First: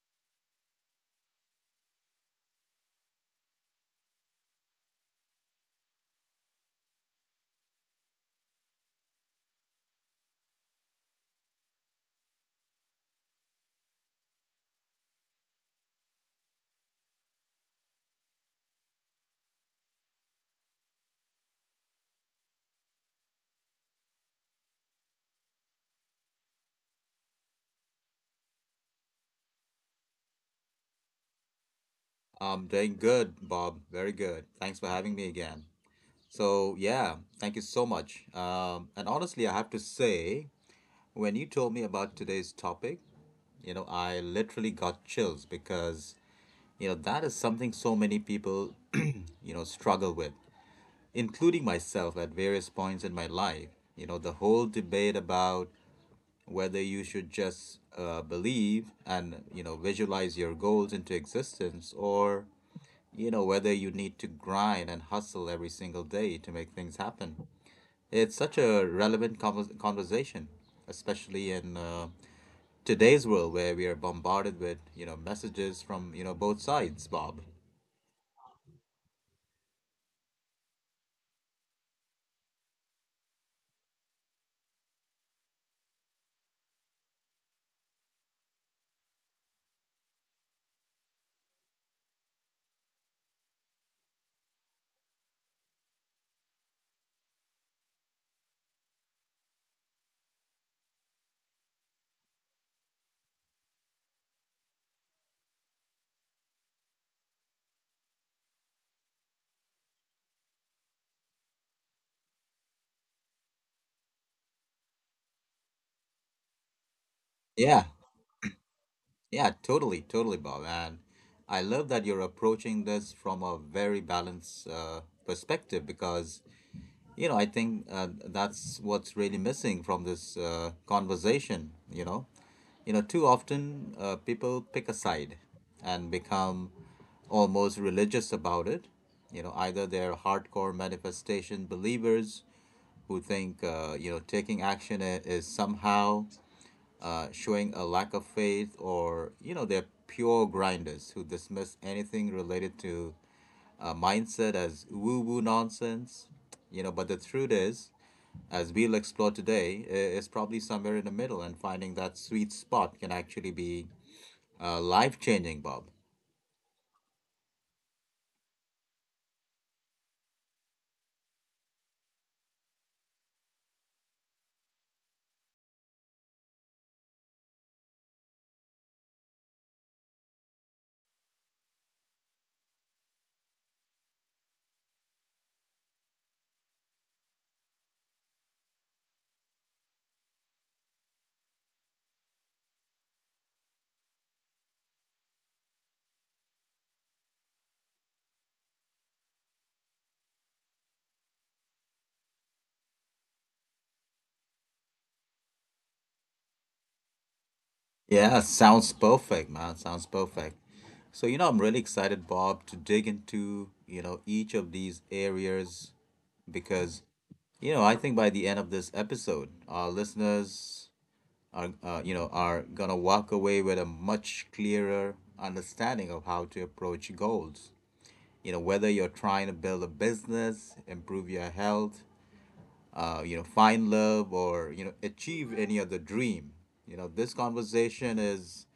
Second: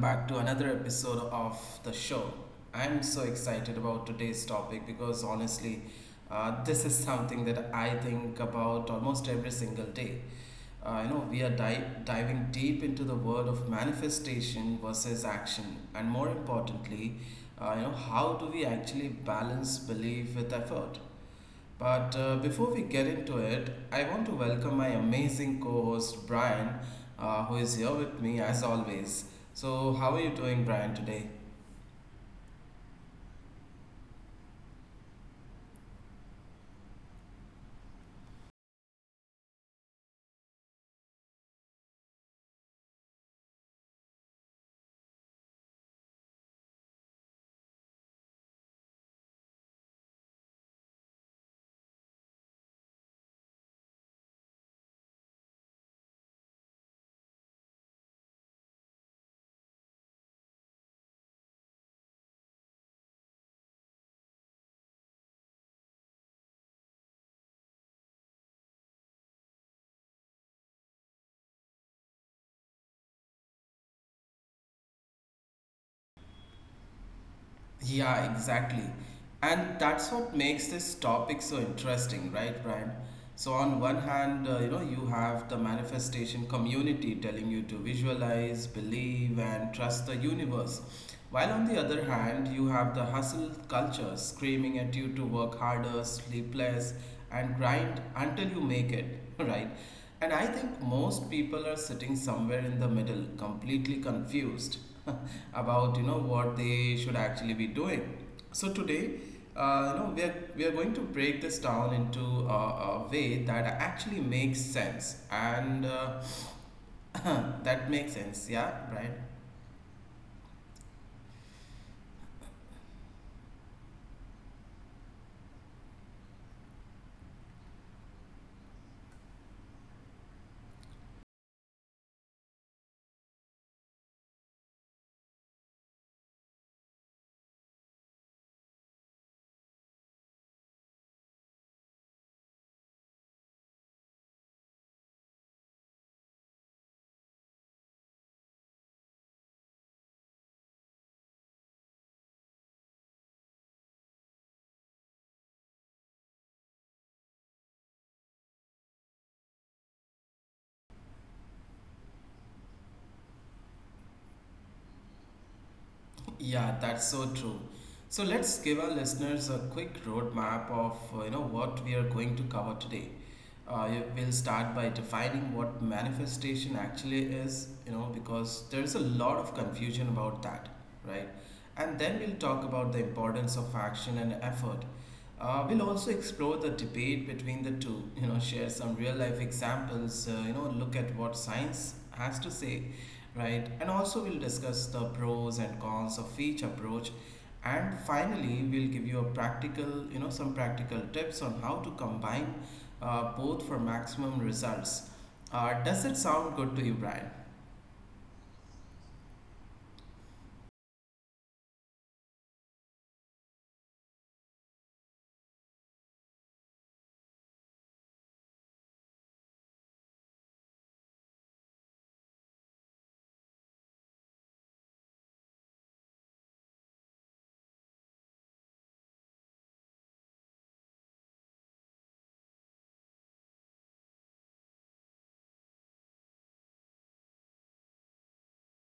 back to another episode of the show. I'm so excited about today's topic because honestly, this is something that I think about almost every single day. We are dive diving deep into the world of manifestation versus action, and more importantly, how do we actually balance belief with effort? But before we get into it, I want to welcome my amazing co host Brian, who is here with me as always. So, how are you doing, Brian, today? I'm doing good, Bob. Very good. Thanks for having me again. So, yeah, thank you so much. And honestly, I have to say, when you told me about today's topic, I literally got chills because, that is something so many people, struggle with, including myself at various points in my life. You know, the whole debate about whether you should just believe and, visualize your goals into existence, or you know, whether you need to grind and hustle every single day to make things happen. It's such a relevant conversation, especially in today's world where we are bombarded with, you know, messages from, you know, both sides, Bob. Yeah, exactly. And that's what makes this topic so interesting, right, Brian? So, on one hand, you have the manifestation community telling you to visualize, believe, and trust the universe. While on the other hand, you have the hustle culture screaming at you to work harder, sleep less, and grind until you make it, right? And I think most people are sitting somewhere in the middle, completely confused about you know what they should actually be doing. So today, we are going to break this down into a way that actually makes sense and Yeah, that makes sense, yeah, right? yeah, totally, Bob. And I love that you're approaching this from a very balanced perspective, because you know, I think that's what's really missing from this conversation. You know, too often people pick a side and become almost religious about it. You know, either they're hardcore manifestation believers who think you know taking action is somehow showing a lack of faith, or you know, they're pure grinders who dismiss anything related to mindset as woo woo nonsense, you know. But the truth is, as we'll explore today, is probably somewhere in the middle, and finding that sweet spot can actually be life changing, Bob. Yeah, that's so true. So let's give our listeners a quick roadmap of what we are going to cover today. We'll start by defining what manifestation actually is, you know, because there's a lot of confusion about that, right? And then we'll talk about the importance of action and effort. We'll also explore the debate between the two, you know, share some real life examples, look at what science has to say. Right, and also we'll discuss the pros and cons of each approach, and finally we'll give you a practical, you know, some practical tips on how to combine both for maximum results. Does it sound good to you, Brian? Yeah, sounds perfect, man. Sounds perfect. So, you know, I'm really excited, Bob, to dig into, you know, each of these areas because, you know, I think by the end of this episode, our listeners are you know are gonna walk away with a much clearer understanding of how to approach goals, you know, whether you're trying to build a business, improve your health, you know, find love, or you know, achieve any other dream. You know, this conversation is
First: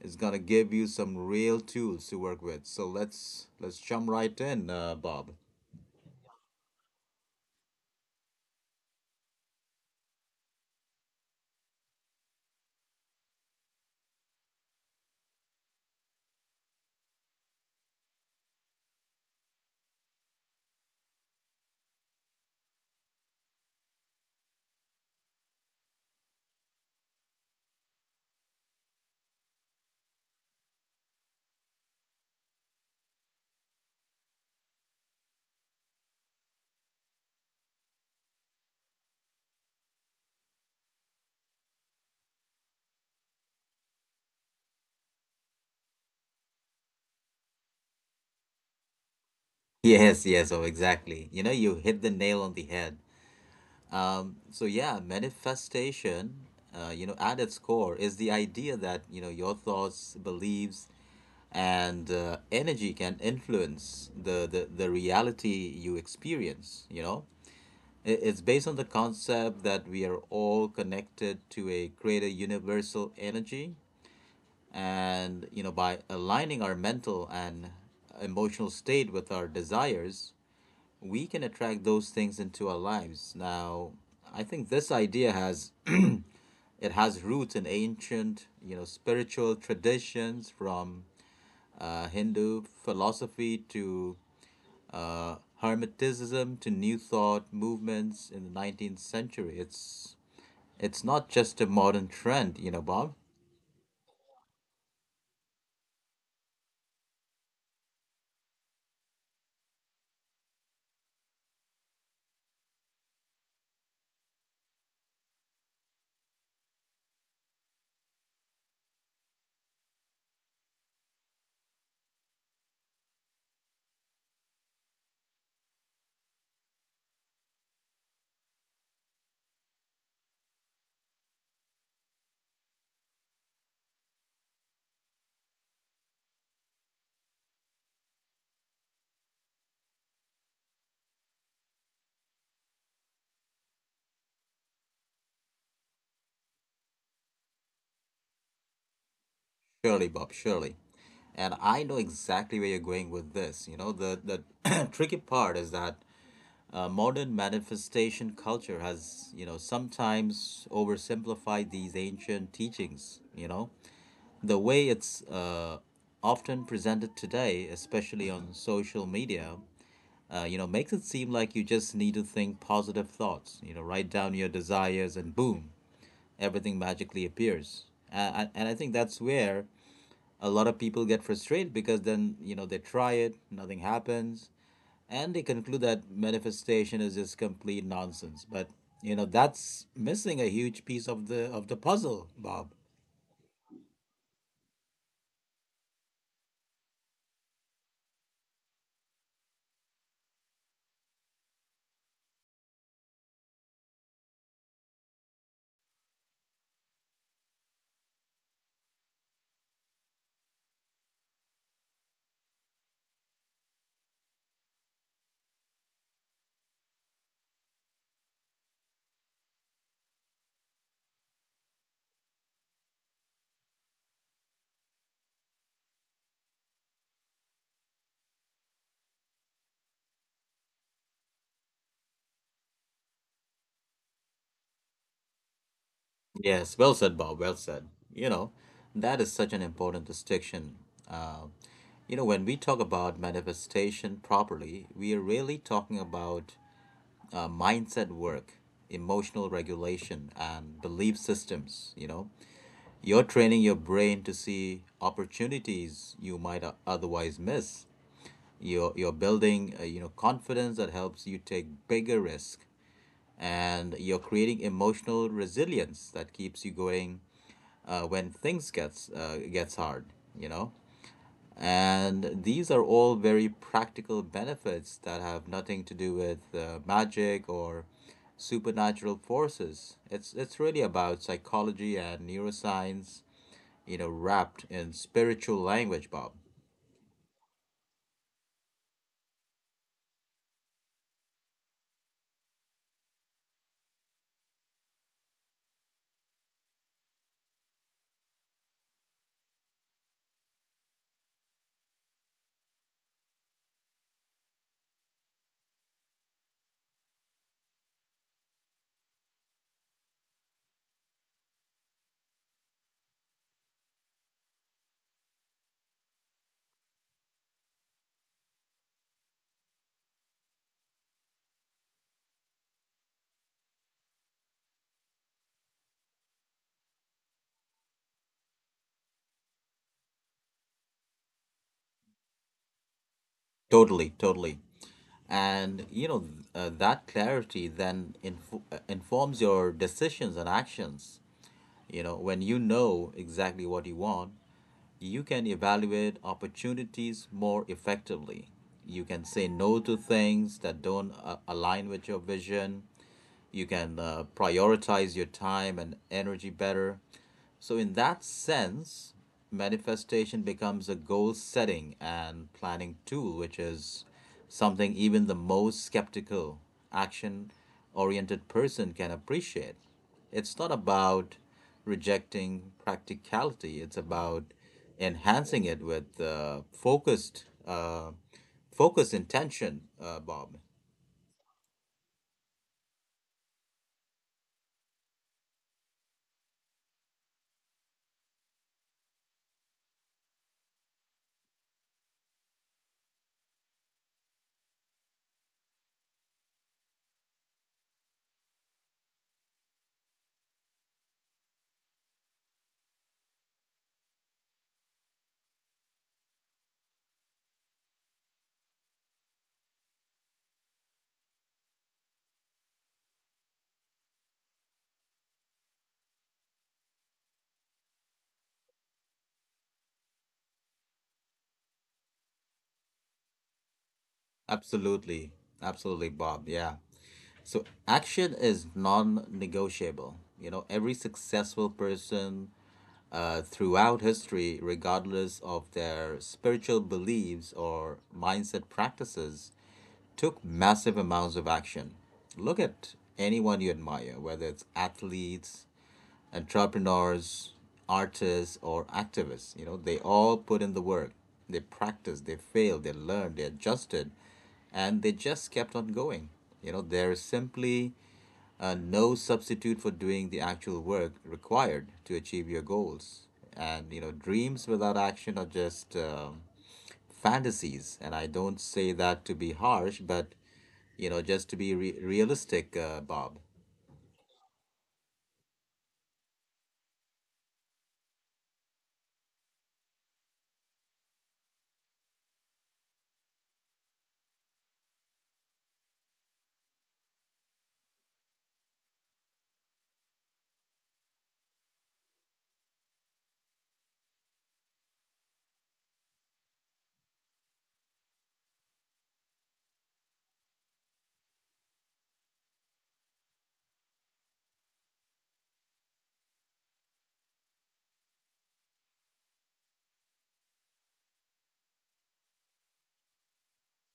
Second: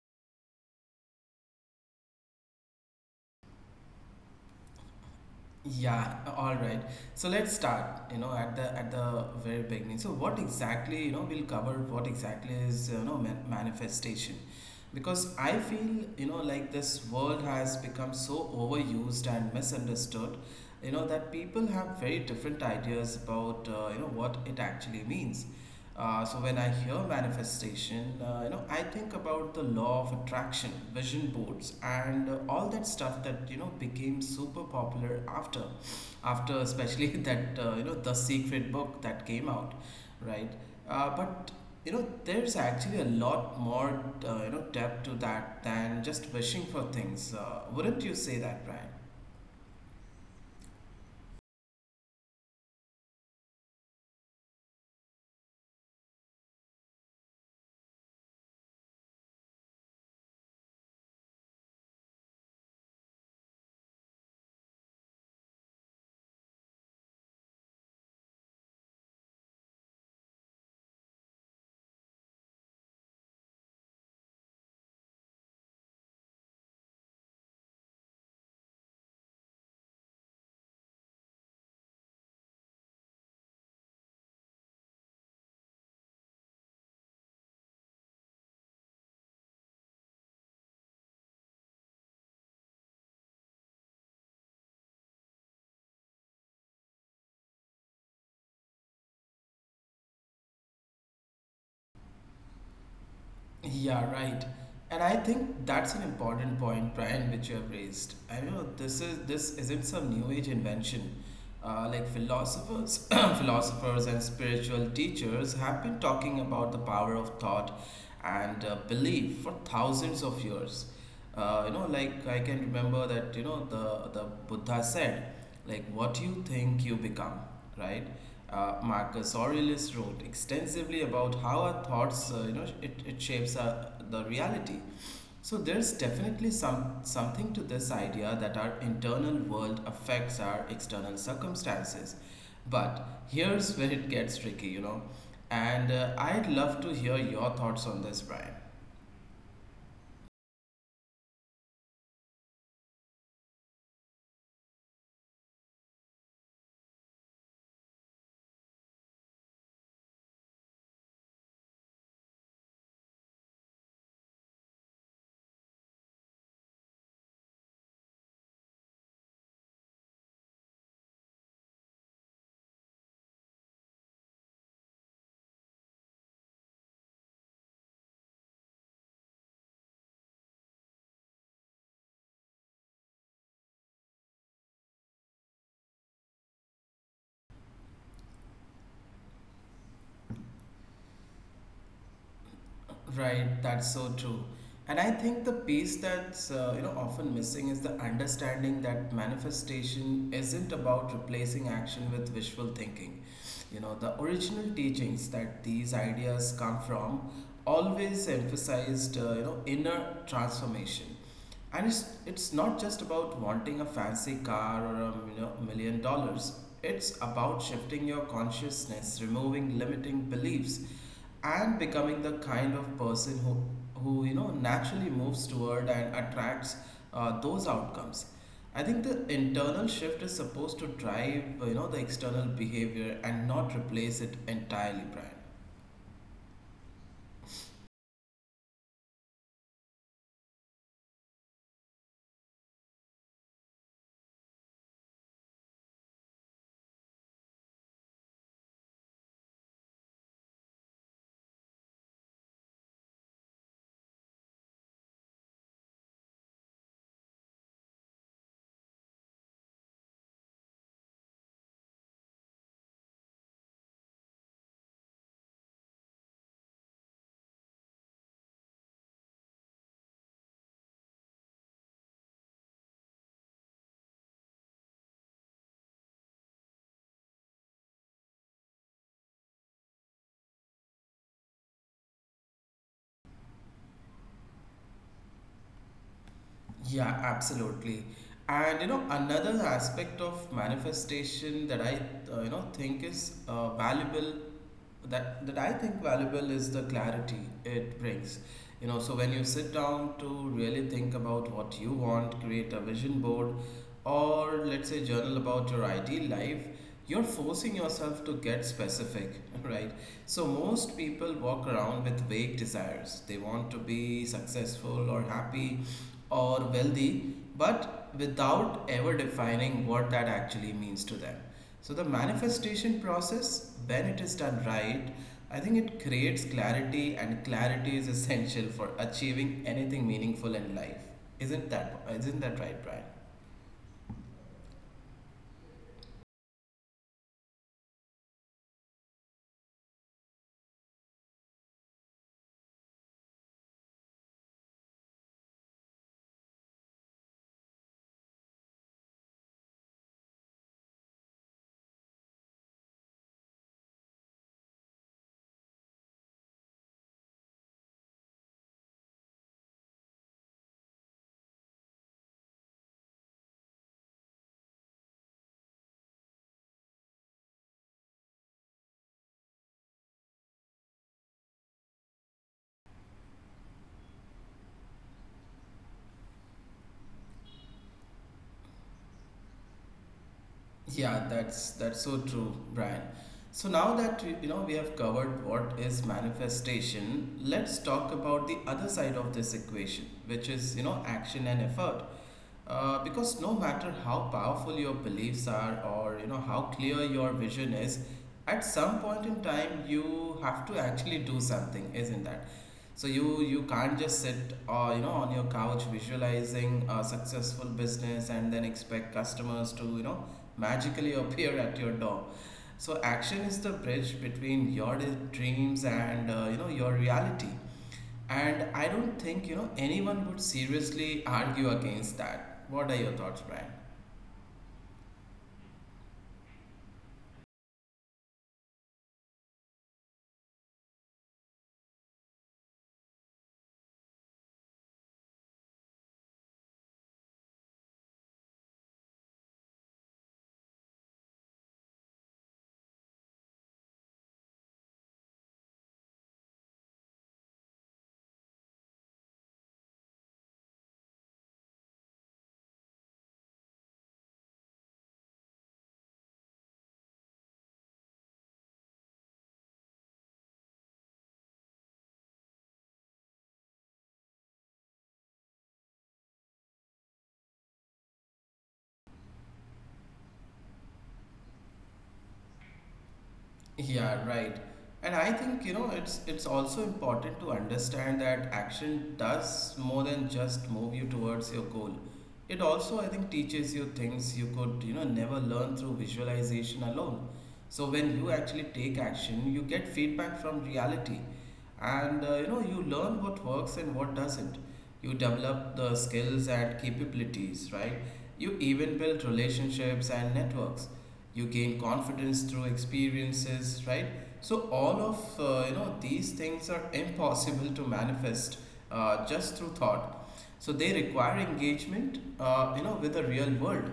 is gonna give you some real tools to work with. So let's jump right in, Bob. Yeah, all right. So let's start, you know, at the very beginning. So what exactly, you know, we'll cover what exactly is, you know, manifestation. Because I feel you know like this world has become so overused and misunderstood, you know, that people have very different ideas about what it actually means. So when I hear manifestation, I think about the law of attraction, vision boards, and all that stuff that you know became super popular after especially that, the secret book that came out, right. But you know, there's actually a lot more, depth to that than just wishing for things. Wouldn't you say that, Brian? Yes, yes, oh exactly, you know, you hit the nail on the head. So yeah, manifestation, you know, at its core is the idea that, you know, your thoughts, beliefs, and energy can influence the reality you experience, you know? It's based on the concept that we are all connected to a greater universal energy. And, you know, by aligning our mental and emotional state with our desires, we can attract those things into our lives. Now, I think this idea has it has roots in ancient, you know, spiritual traditions from Hindu philosophy to uh, Hermeticism to New Thought movements in the 19th century. It's not just a modern trend, you know, Bob. Yeah, right. And I think that's an important point, Brian, which you have raised. I know this is this isn't some new age invention. Like philosophers philosophers and spiritual teachers have been talking about the power of thought and belief for thousands of years. Like I can remember that you know the Buddha said, like what you think you become, right. Marcus Aurelius wrote extensively about how our thoughts, it shapes the reality. So there's definitely something to this idea that our internal world affects our external circumstances. But here's where it gets tricky, you know. And I'd love to hear your thoughts on this, Brian. Surely, Bob. Surely. And I know exactly where you're going with this. You know, the tricky part is that modern manifestation culture has, you know, sometimes oversimplified these ancient teachings, you know. The way it's often presented today, especially on social media, you know, makes it seem like you just need to think positive thoughts, you know, write down your desires and boom, everything magically appears. And I think that's where a lot of people get frustrated because then, you know, they try it, nothing happens, and they conclude that manifestation is just complete nonsense. But you know, that's missing a huge piece of the puzzle, Bob. Right, that's so true. And I think the piece that's often missing is the understanding that manifestation isn't about replacing action with wishful thinking. You know, the original teachings that these ideas come from always emphasized, inner transformation. And it's not just about wanting a fancy car or a you know, $1 million. It's about shifting your consciousness, removing limiting beliefs, and becoming the kind of person who you know, naturally moves toward and attracts those outcomes. I think the internal shift is supposed to drive, you know, the external behavior and not replace it entirely, Brian. Yes, well said, Bob, well said. You know, that is such an important distinction. uh, you know, when we talk about manifestation properly, we are really talking about mindset work, emotional regulation, and belief systems. You know, you're training your brain to see opportunities you might otherwise miss. You're building, you know, confidence that helps you take bigger risk, and you're creating emotional resilience that keeps you going when things gets hard. You know, and these are all very practical benefits that have nothing to do with magic or supernatural forces. It's really about psychology and neuroscience, you know, wrapped in spiritual language, Bob. Yeah, absolutely. And you know, another aspect of manifestation that I think is valuable that that I think valuable is the clarity it brings. You know, so when you sit down to really think about what you want, create a vision board, or let's say journal about your ideal life, you're forcing yourself to get specific, right? So most people walk around with vague desires. They want to be successful or happy or wealthy, but without ever defining what that actually means to them. So, the manifestation process, when it is done right, I think it creates clarity, and clarity is essential for achieving anything meaningful in life. Isn't that right, Brian? Totally, totally. And you know, that clarity then informs your decisions and actions. You know, when you know exactly what you want, you can evaluate opportunities more effectively. You can say no to things that don't align with your vision. You can prioritize your time and energy better. So, in that sense, manifestation becomes a goal setting and planning tool, which is something even the most skeptical, action oriented person can appreciate. It's not about rejecting practicality, it's about enhancing it with focus intention, Bob. Yeah, that's so true, Brian. So now that you know we have covered what is manifestation, let's talk about the other side of this equation, which is you know action and effort. Because no matter how powerful your beliefs are or you know how clear your vision is, at some point in time you have to actually do something, isn't that? So you can't just sit, on your couch visualizing a successful business and then expect customers to you know magically appear at your door. So action is the bridge between your dreams and your reality. And I don't think, you know, anyone would seriously argue against that. What are your thoughts, Brian? Absolutely, absolutely, Bob, yeah. So action is non-negotiable. You know, every successful person throughout history, regardless of their spiritual beliefs or mindset practices, took massive amounts of action. Look at anyone you admire, whether it's athletes, entrepreneurs, artists, or activists. You know, they all put in the work. They practiced, they failed, they learned, they adjusted, and they just kept on going. You know, there is simply no substitute for doing the actual work required to achieve your goals. And you know, dreams without action are just fantasies. And I don't say that to be harsh, but you know, just to be realistic, Bob. Yeah, right. And I think, you know, it's also important to understand that action does more than just move you towards your goal. It also, I think, teaches you things you could, you know, never learn through visualization alone. So when you actually take action, you get feedback from reality. And, you learn what works and what doesn't. You develop the skills and capabilities, right? You even build relationships and networks. You gain confidence through experiences, right? So all of these things are impossible to manifest just through thought. So they require engagement, with the real world.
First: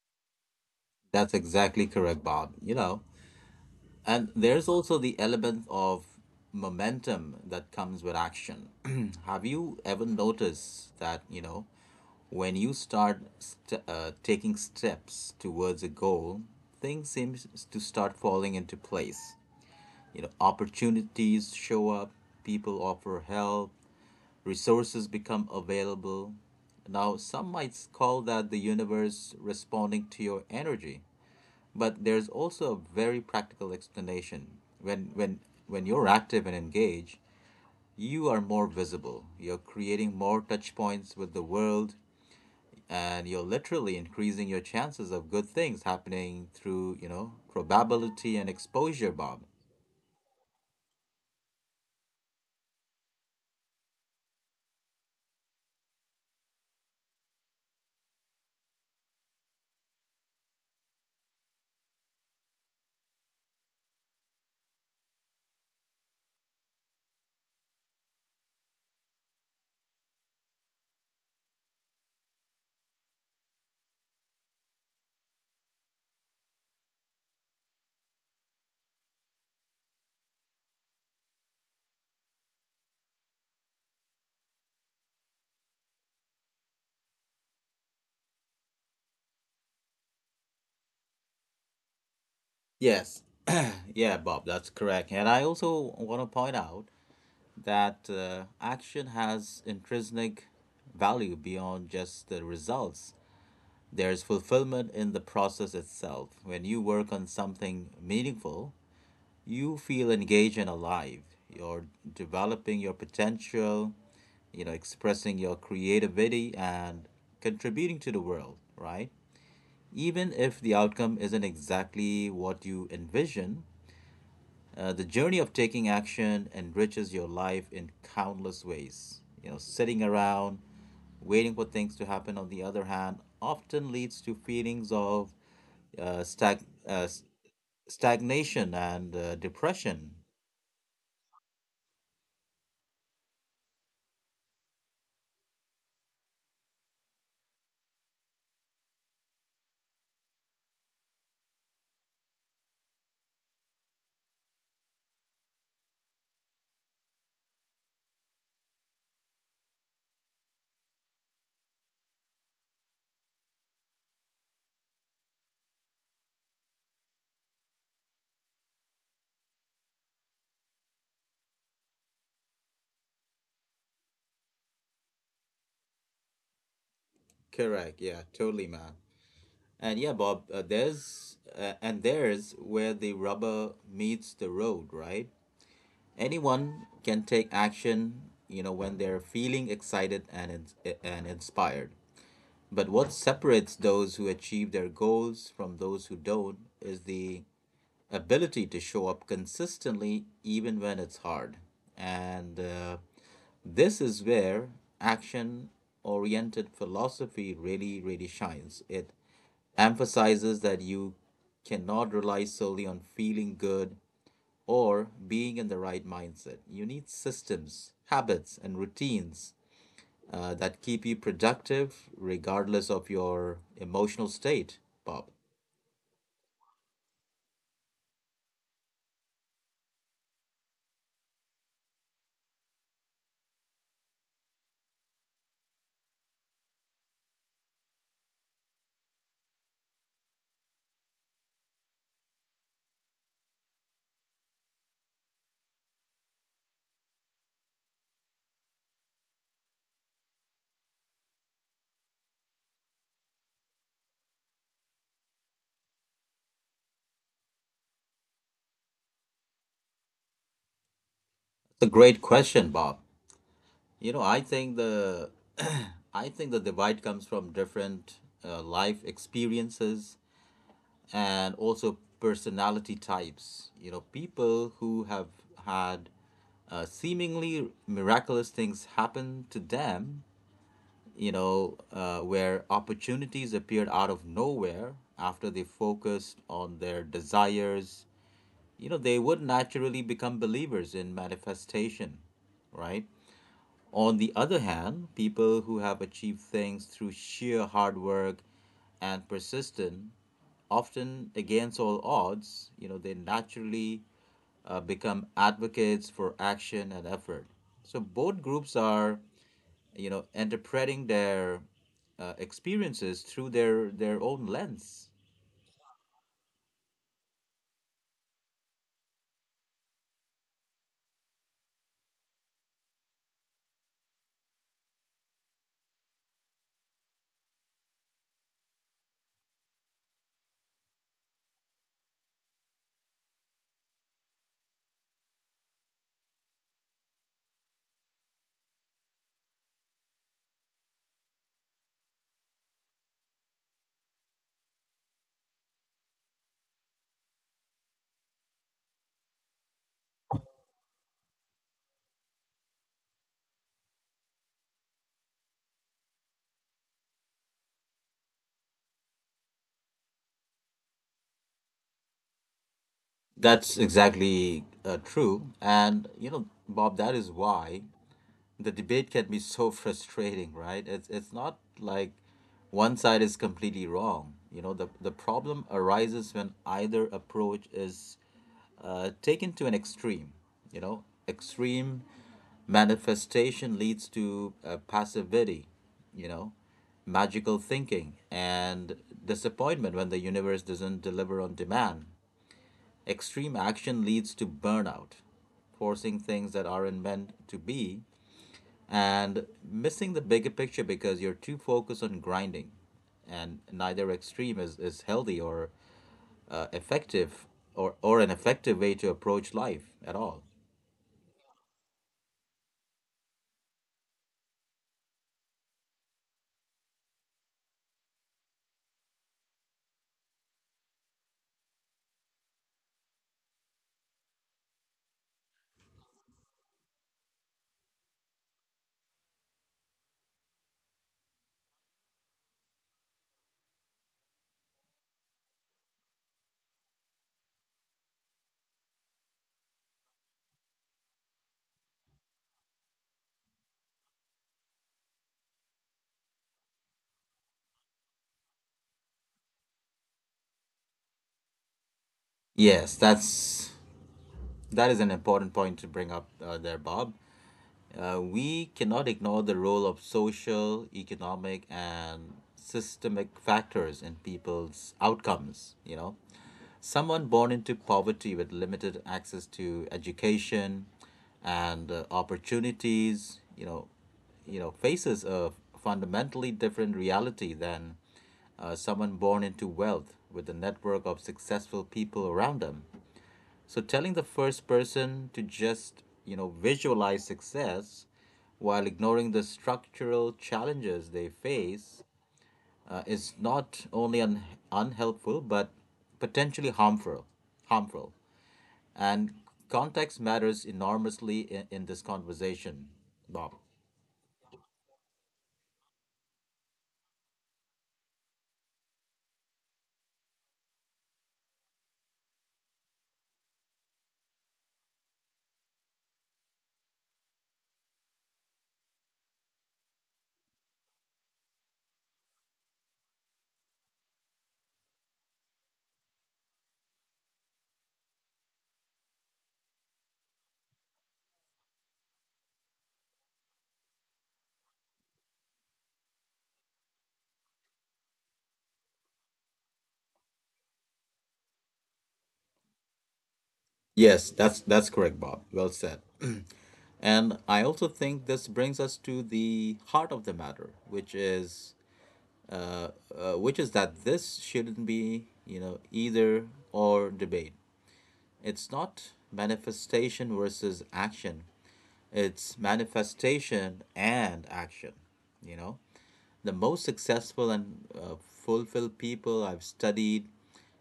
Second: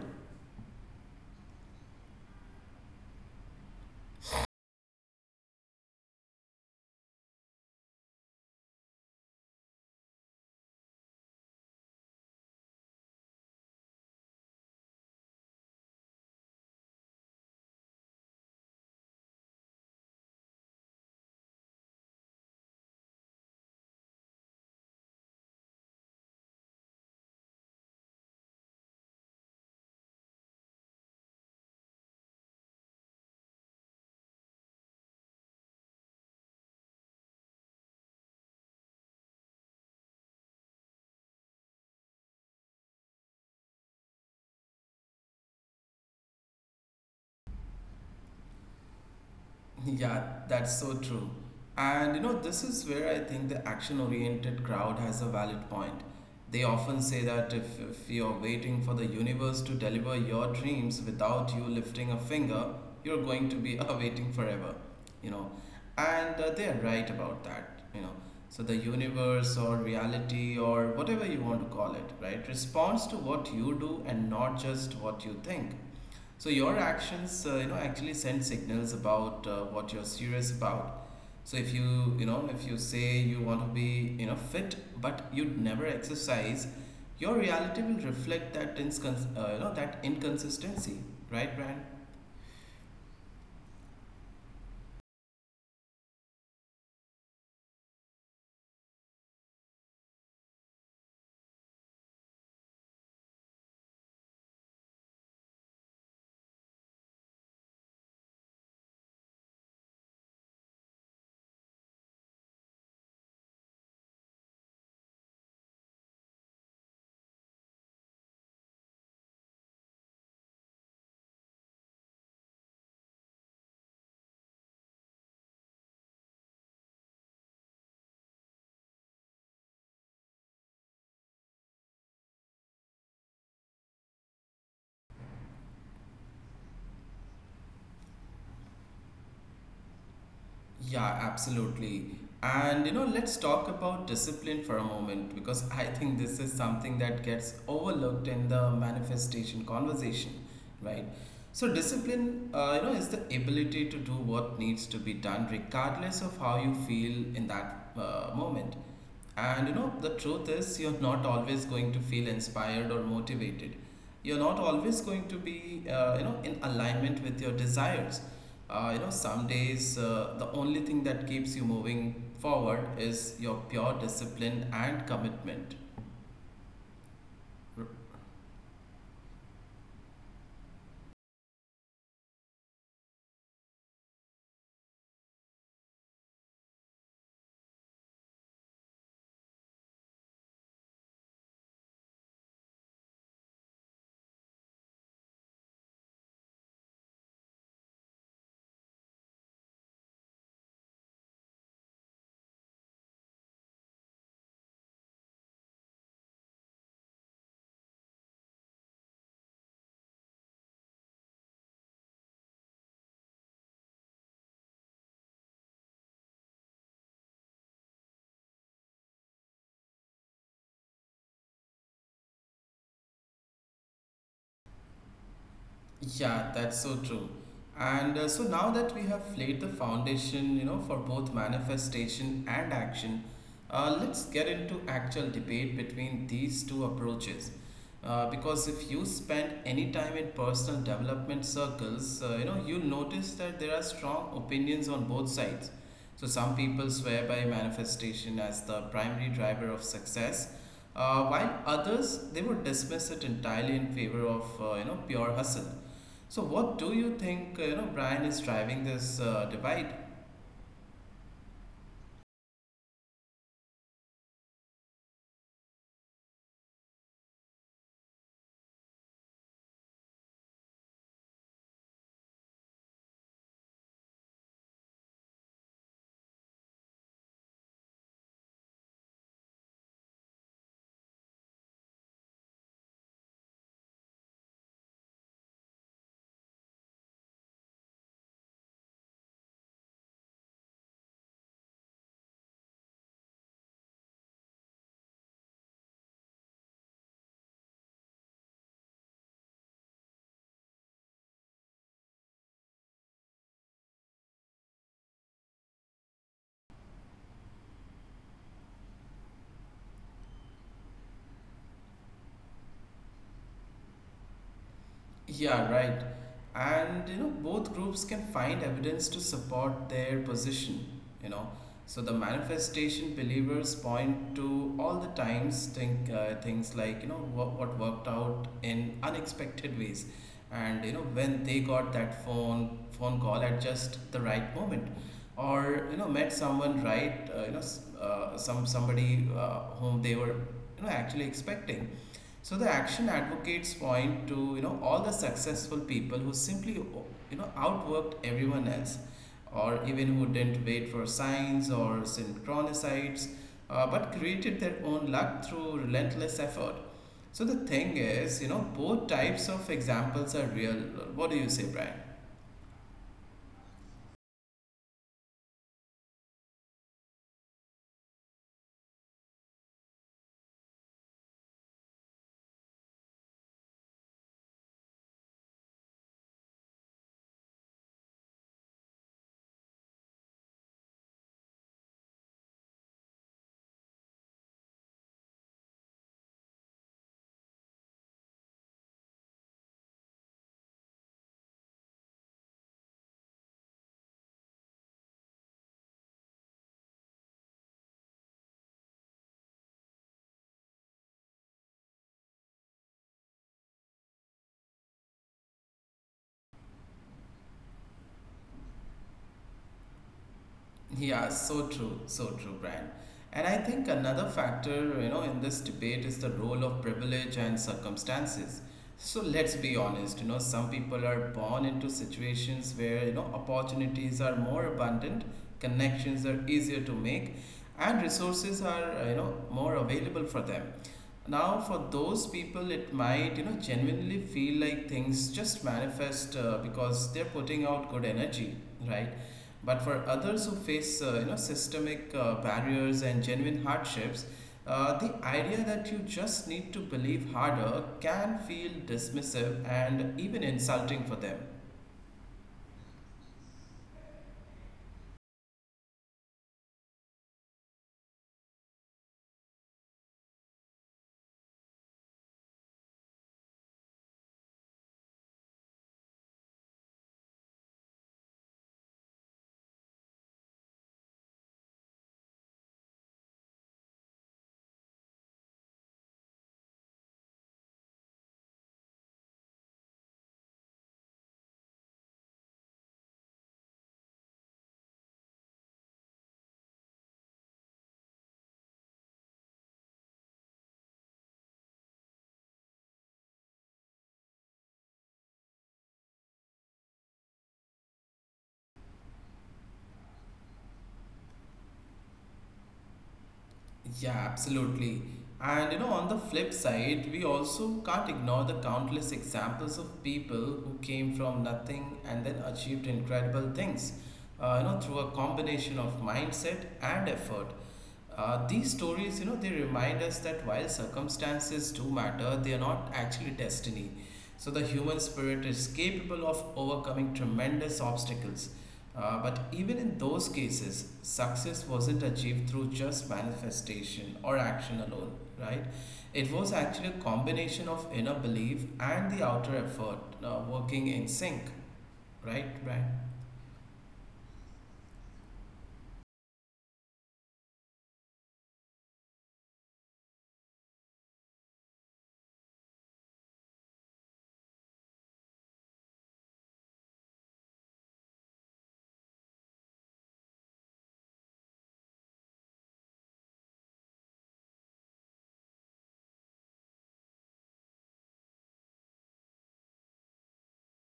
That's exactly correct, Bob. You know, and there's also the element of momentum that comes with action. Have you ever noticed that, you know, when you start taking steps towards a goal, things seem to start falling into place. You know, opportunities show up, people offer help, resources become available. Now, some might call that the universe responding to your energy. But there's also a very practical explanation. When you're active and engaged, you are more visible. You're creating more touch points with the world, and you're literally increasing your chances of good things happening through, you know, probability and exposure, Bob. Yeah, that's so true. And you know, this is where I think the action oriented crowd has a valid point. They often say that if you're waiting for the universe to deliver your dreams without you lifting a finger, you're going to be waiting forever, you know. And they're right about that, you know. So the universe or reality or whatever you want to call it, right, responds to what you do and not just what you think. So your actions, actually send signals about what you're serious about. So if you say you want to be, you know, fit, but you never exercise, your reality will reflect that that inconsistency, right, Brand? Yes. Yeah, Bob, that's correct. And I also want to point out that action has intrinsic value beyond just the results. There's fulfillment in the process itself. When you work on something meaningful, you feel engaged and alive. You're developing your potential, you know, expressing your creativity and contributing to the world, right? Even if the outcome isn't exactly what you envision, the journey of taking action enriches your life in countless ways. You know, sitting around, waiting for things to happen, on the other hand, often leads to feelings of uh, stag- uh, s- stagnation and depression. Yeah, absolutely. And you know, let's talk about discipline for a moment because I think this is something that gets overlooked in the manifestation conversation, right? So, discipline, is the ability to do what needs to be done regardless of how you feel in that moment. And you know, the truth is, you're not always going to feel inspired or motivated. You're not always going to be in alignment with your desires. Some days, the only thing that keeps you moving forward is your pure discipline and commitment. Correct. Yeah, totally, man. And yeah, Bob, there's and there's where the rubber meets the road, right? Anyone can take action, you know, when they're feeling and inspired. But what separates those who achieve their goals from those who don't is the ability to show up consistently even when it's hard. And this is where action oriented philosophy really, really shines. It emphasizes that you cannot rely solely on feeling good or being in the right mindset. You need systems, habits, and routines that keep you productive regardless of your emotional state, Bob? Yeah, that's so true. And so now that we have laid the foundation, you know, for both manifestation and action, let's get into actual debate between these two approaches. Because if you spend any time in personal development circles, you'll notice that there are strong opinions on both sides. So some people swear by manifestation as the primary driver of success, while others they would dismiss it entirely in favor of pure hustle. So, what do you think, Brian is driving this divide? It's a great question, Bob. You know, I think the I think the divide comes from different life experiences and also personality types. You know, people who have had seemingly miraculous things happen to them, you know, where opportunities appeared out of nowhere after they focused on their desires, you know, they would naturally become believers in manifestation, right? On the other hand, people who have achieved things through sheer hard work and persistence, often against all odds, you know, they naturally become advocates for action and effort. So both groups are, you know, interpreting their experiences through their own lens. Yeah, right. And you know, both groups can find evidence to support their position, you know. So the manifestation believers point to all the times think things like, you know, what worked out in unexpected ways. And you know, when they got that phone call at just the right moment or you know, met someone right, somebody whom they were you know actually expecting. So the action advocates point to you know all the successful people who simply you know outworked everyone else, or even who didn't wait for signs or synchronicites, but created their own luck through relentless effort. So the thing is, you know, both types of examples are real. What do you say, Brian? That's exactly true. And, you know, Bob, that is why the debate can be so frustrating, right? It's not like one side is completely wrong. You know, the problem arises when either approach is taken to an extreme. You know, extreme manifestation leads to passivity, you know, magical thinking, and disappointment when the universe doesn't deliver on demand. Extreme action leads to burnout, forcing things that aren't meant to be, and missing the bigger picture because you're too focused on grinding. And neither extreme is healthy or uh, effective or an effective way to approach life at all. Yeah, so true, Brian. And I think another factor, in this debate is the role of privilege and circumstances. So let's be honest, some people are born into situations where, opportunities are more abundant, connections are easier to make, and resources are, more available for them. Now, for those people, it might, genuinely feel like things just manifest because they're putting out good energy, right? But for others who face systemic barriers and genuine hardships, the idea that you just need to believe harder can feel dismissive and even insulting for them. Yes, that's that is an important point to bring up there, Bob. We cannot ignore the role of social, economic, and systemic factors in people's outcomes. You know, someone born into poverty with limited access to education and opportunities, you know, faces a fundamentally different reality than someone born into wealth with a network of successful people around them. So telling the first person to just, you know, visualize success while ignoring the structural challenges they face is not only unhelpful but potentially harmful and context matters enormously in this conversation, Bob. Yeah, absolutely. And you know, on the flip side, we also can't ignore the countless examples of people who came from nothing and then achieved incredible things, through a combination of mindset and effort. These stories, they remind us that while circumstances do matter, they are not actually destiny. So the human spirit is capable of overcoming tremendous obstacles. But even in those cases, success wasn't achieved through just manifestation or action alone, right? It was actually a combination of inner belief and the outer effort working in sync, right, Brian? Yes, that's correct, Bob. Well said. And I also think this brings us to the heart of the matter, uh, which is that this shouldn't be, you know, either or debate. It's not manifestation versus action. It's manifestation and action. You know, the most successful and fulfilled people I've studied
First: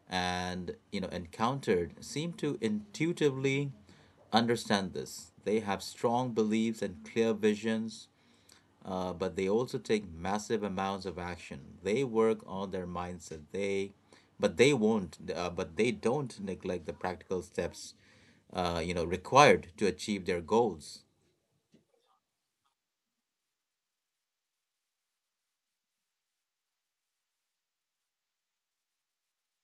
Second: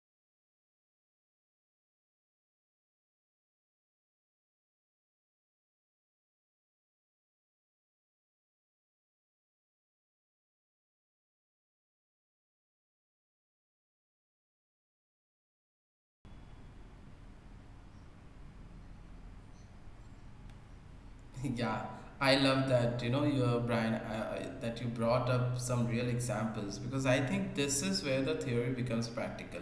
and, you know, encountered seem to intuitively understand this. They have strong beliefs and clear visions, but they also take massive amounts of action. They work on their mindset. They, but they won't. But they don't neglect the practical steps, you know, required to achieve their goals. Yeah, I love that, Brian, that you brought up some real examples because I think this is where the theory becomes practical.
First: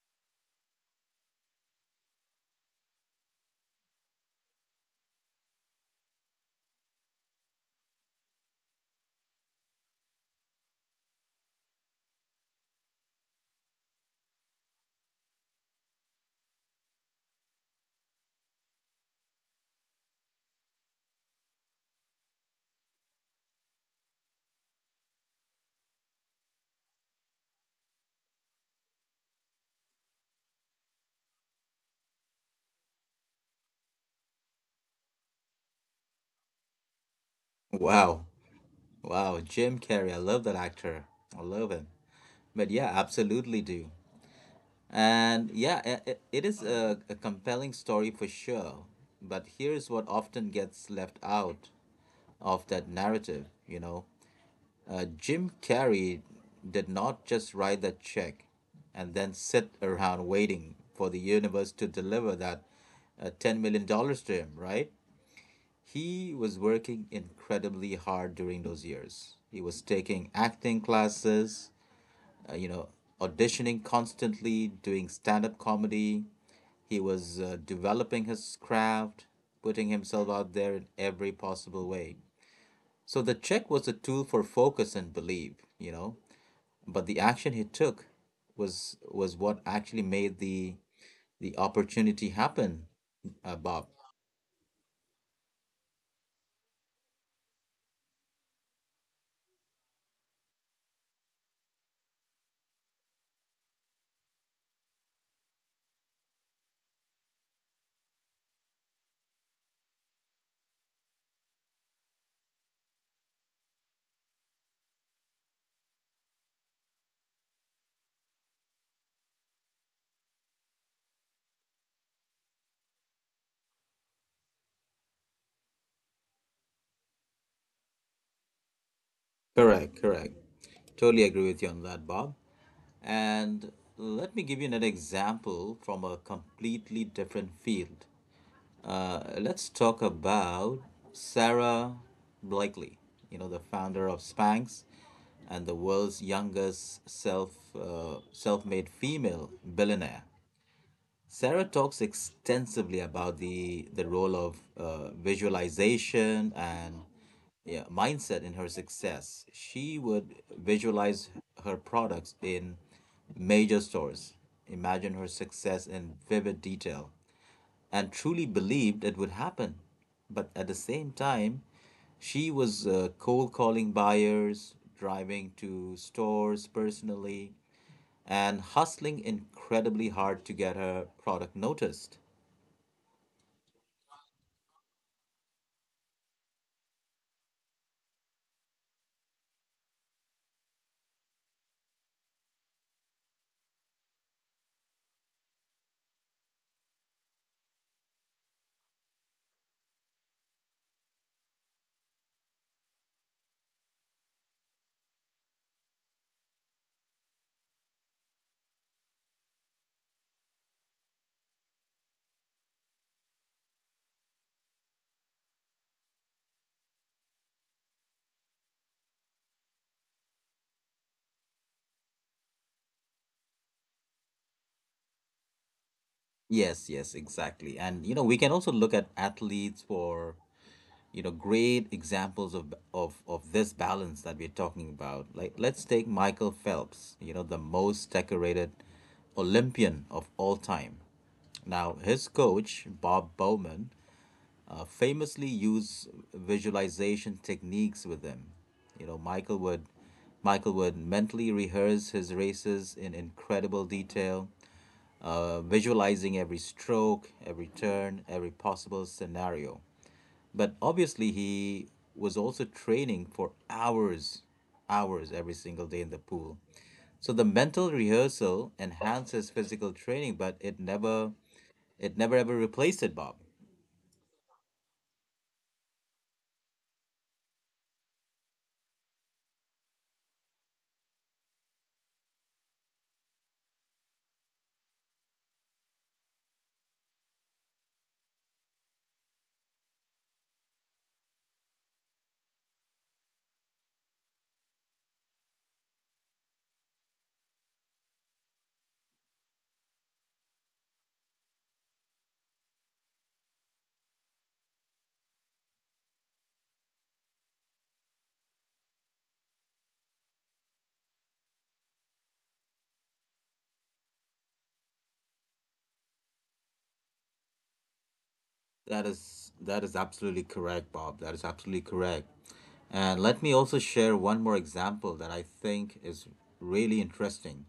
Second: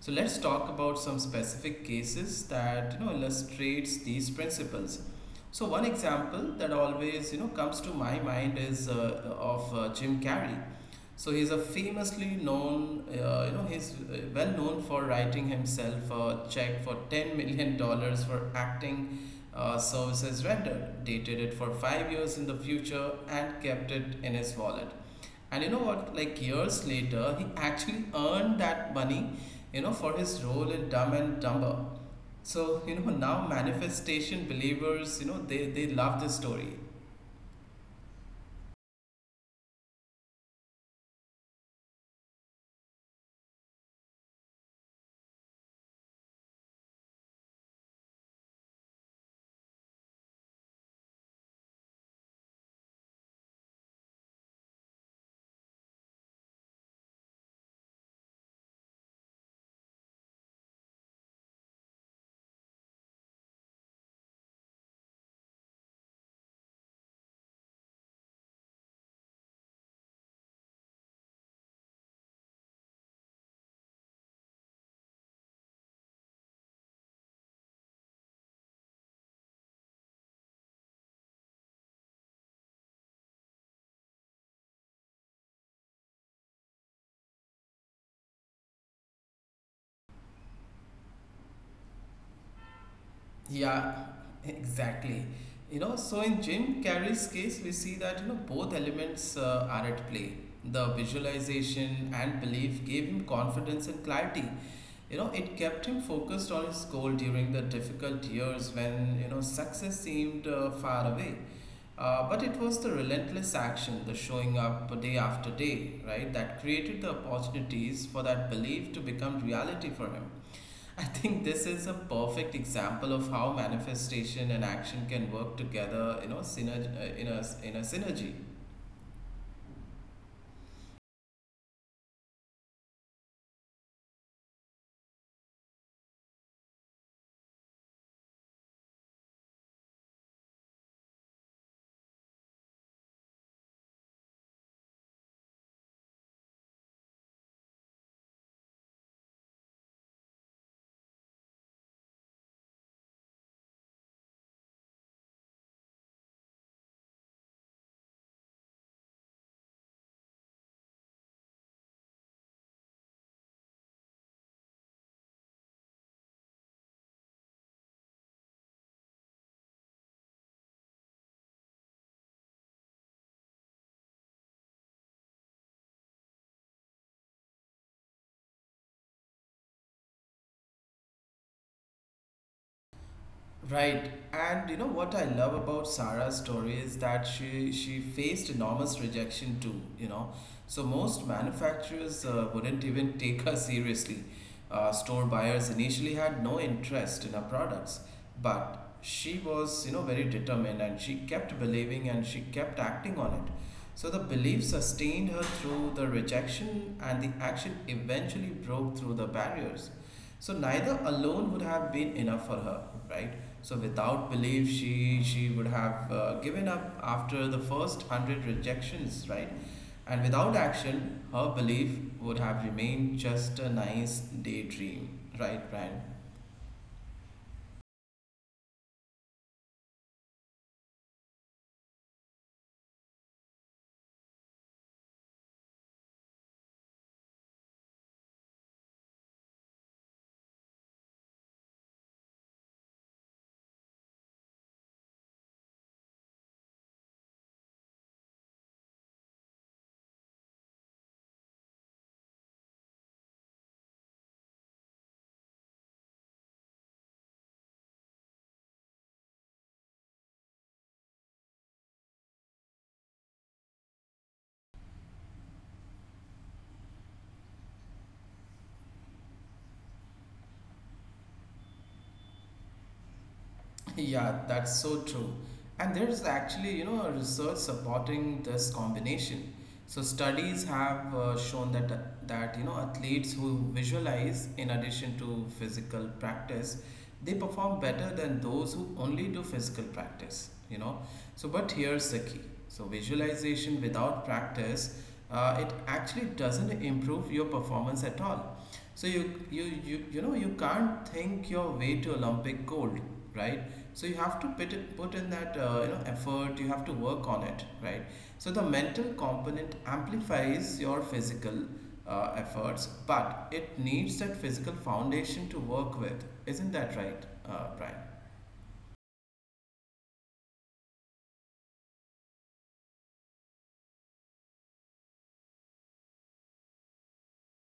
So let's talk about some specific cases that illustrates these principles. So one example that always comes to my mind is of Jim Carrey. So he's a famously known, he's well known for writing himself a check for $10 million for acting services rendered, dated it for 5 years in the future, and kept it in his wallet. And you know what? Like years later, he actually earned that money, for his role in Dumb and Dumber. So, now manifestation believers, they love this story. Wow. Wow, Jim Carrey. I love that actor. I love him. But yeah, absolutely do. And yeah, it is a compelling story for sure. But here's what often gets left out of that narrative, you know. Jim Carrey did not just write that check and then sit around waiting for the universe to deliver that $10 million dollars to him, right? He was working incredibly hard during those years. He was taking acting classes, you know, auditioning constantly, doing stand up comedy. He was developing his craft, putting himself out there in every possible way. So the check was a tool for focus and belief, you know, but the action he took was what actually made the opportunity happen, Bob. Yeah, exactly. You know, so in Jim Carrey's case, we see that both elements are at play. The visualization and belief gave him confidence and clarity. You know, it kept him focused on his goal during the difficult years when success seemed far away. But it was the relentless action, the showing up day after day, right, that created the opportunities for that belief to become reality for him. I think this is a perfect example of how manifestation and action can work together, in a synergy. Correct, correct. Totally agree with you on that, Bob. And let me give you another example from a completely different field. Let's talk about Sarah Blakely, you know, the founder of Spanx and the world's youngest self-made female billionaire. Sarah talks extensively about the role of visualization and yeah, mindset in her success. She would visualize her products in major stores, imagine her success in vivid detail, and truly believed it would happen. But at the same time, she was cold calling buyers, driving to stores personally, and hustling incredibly hard to get her product noticed. Right. And you know what I love about Sarah's story is that she faced enormous rejection too, you know. So most manufacturers wouldn't even take her seriously. Store buyers initially had no interest in her products, but she was, you know, very determined and she kept believing and she kept acting on it. So the belief sustained her through the rejection and the action eventually broke through the barriers. So neither alone would have been enough for her, right? So without belief, she would have given up after the first 100 rejections, right? And without action, her belief would have remained just a nice daydream, right, Brian? Yes, yes, exactly. And you know, we can also look at athletes for, you know, great examples of of this balance that we're talking about. Like let's take Michael Phelps, you know, the most decorated Olympian of all time. Now, his coach, Bob Bowman, famously use visualization techniques with them. You know, Michael would mentally rehearse his races in incredible detail, visualizing every stroke, every turn, every possible scenario. But obviously, he was also training for hours, hours every single day in the pool. So the mental rehearsal enhances physical training, but it never ever replaced it, Bob. Yeah, that's so true. And there's actually, you know, a research supporting this combination. So studies have shown that you know athletes who visualize in addition to physical practice, they perform better than those who only do physical practice. You know, so but here's the key. So visualization without practice, it actually doesn't improve your performance at all. So you know you can't think your way to Olympic gold, right? So you have to put it, put in that effort. You have to work on it, right? So the mental component amplifies your physical efforts, but it needs that physical foundation to work with. Isn't that right, Brian? That is absolutely correct, Bob. That is absolutely correct. And let me also share one more example that I think is really interesting.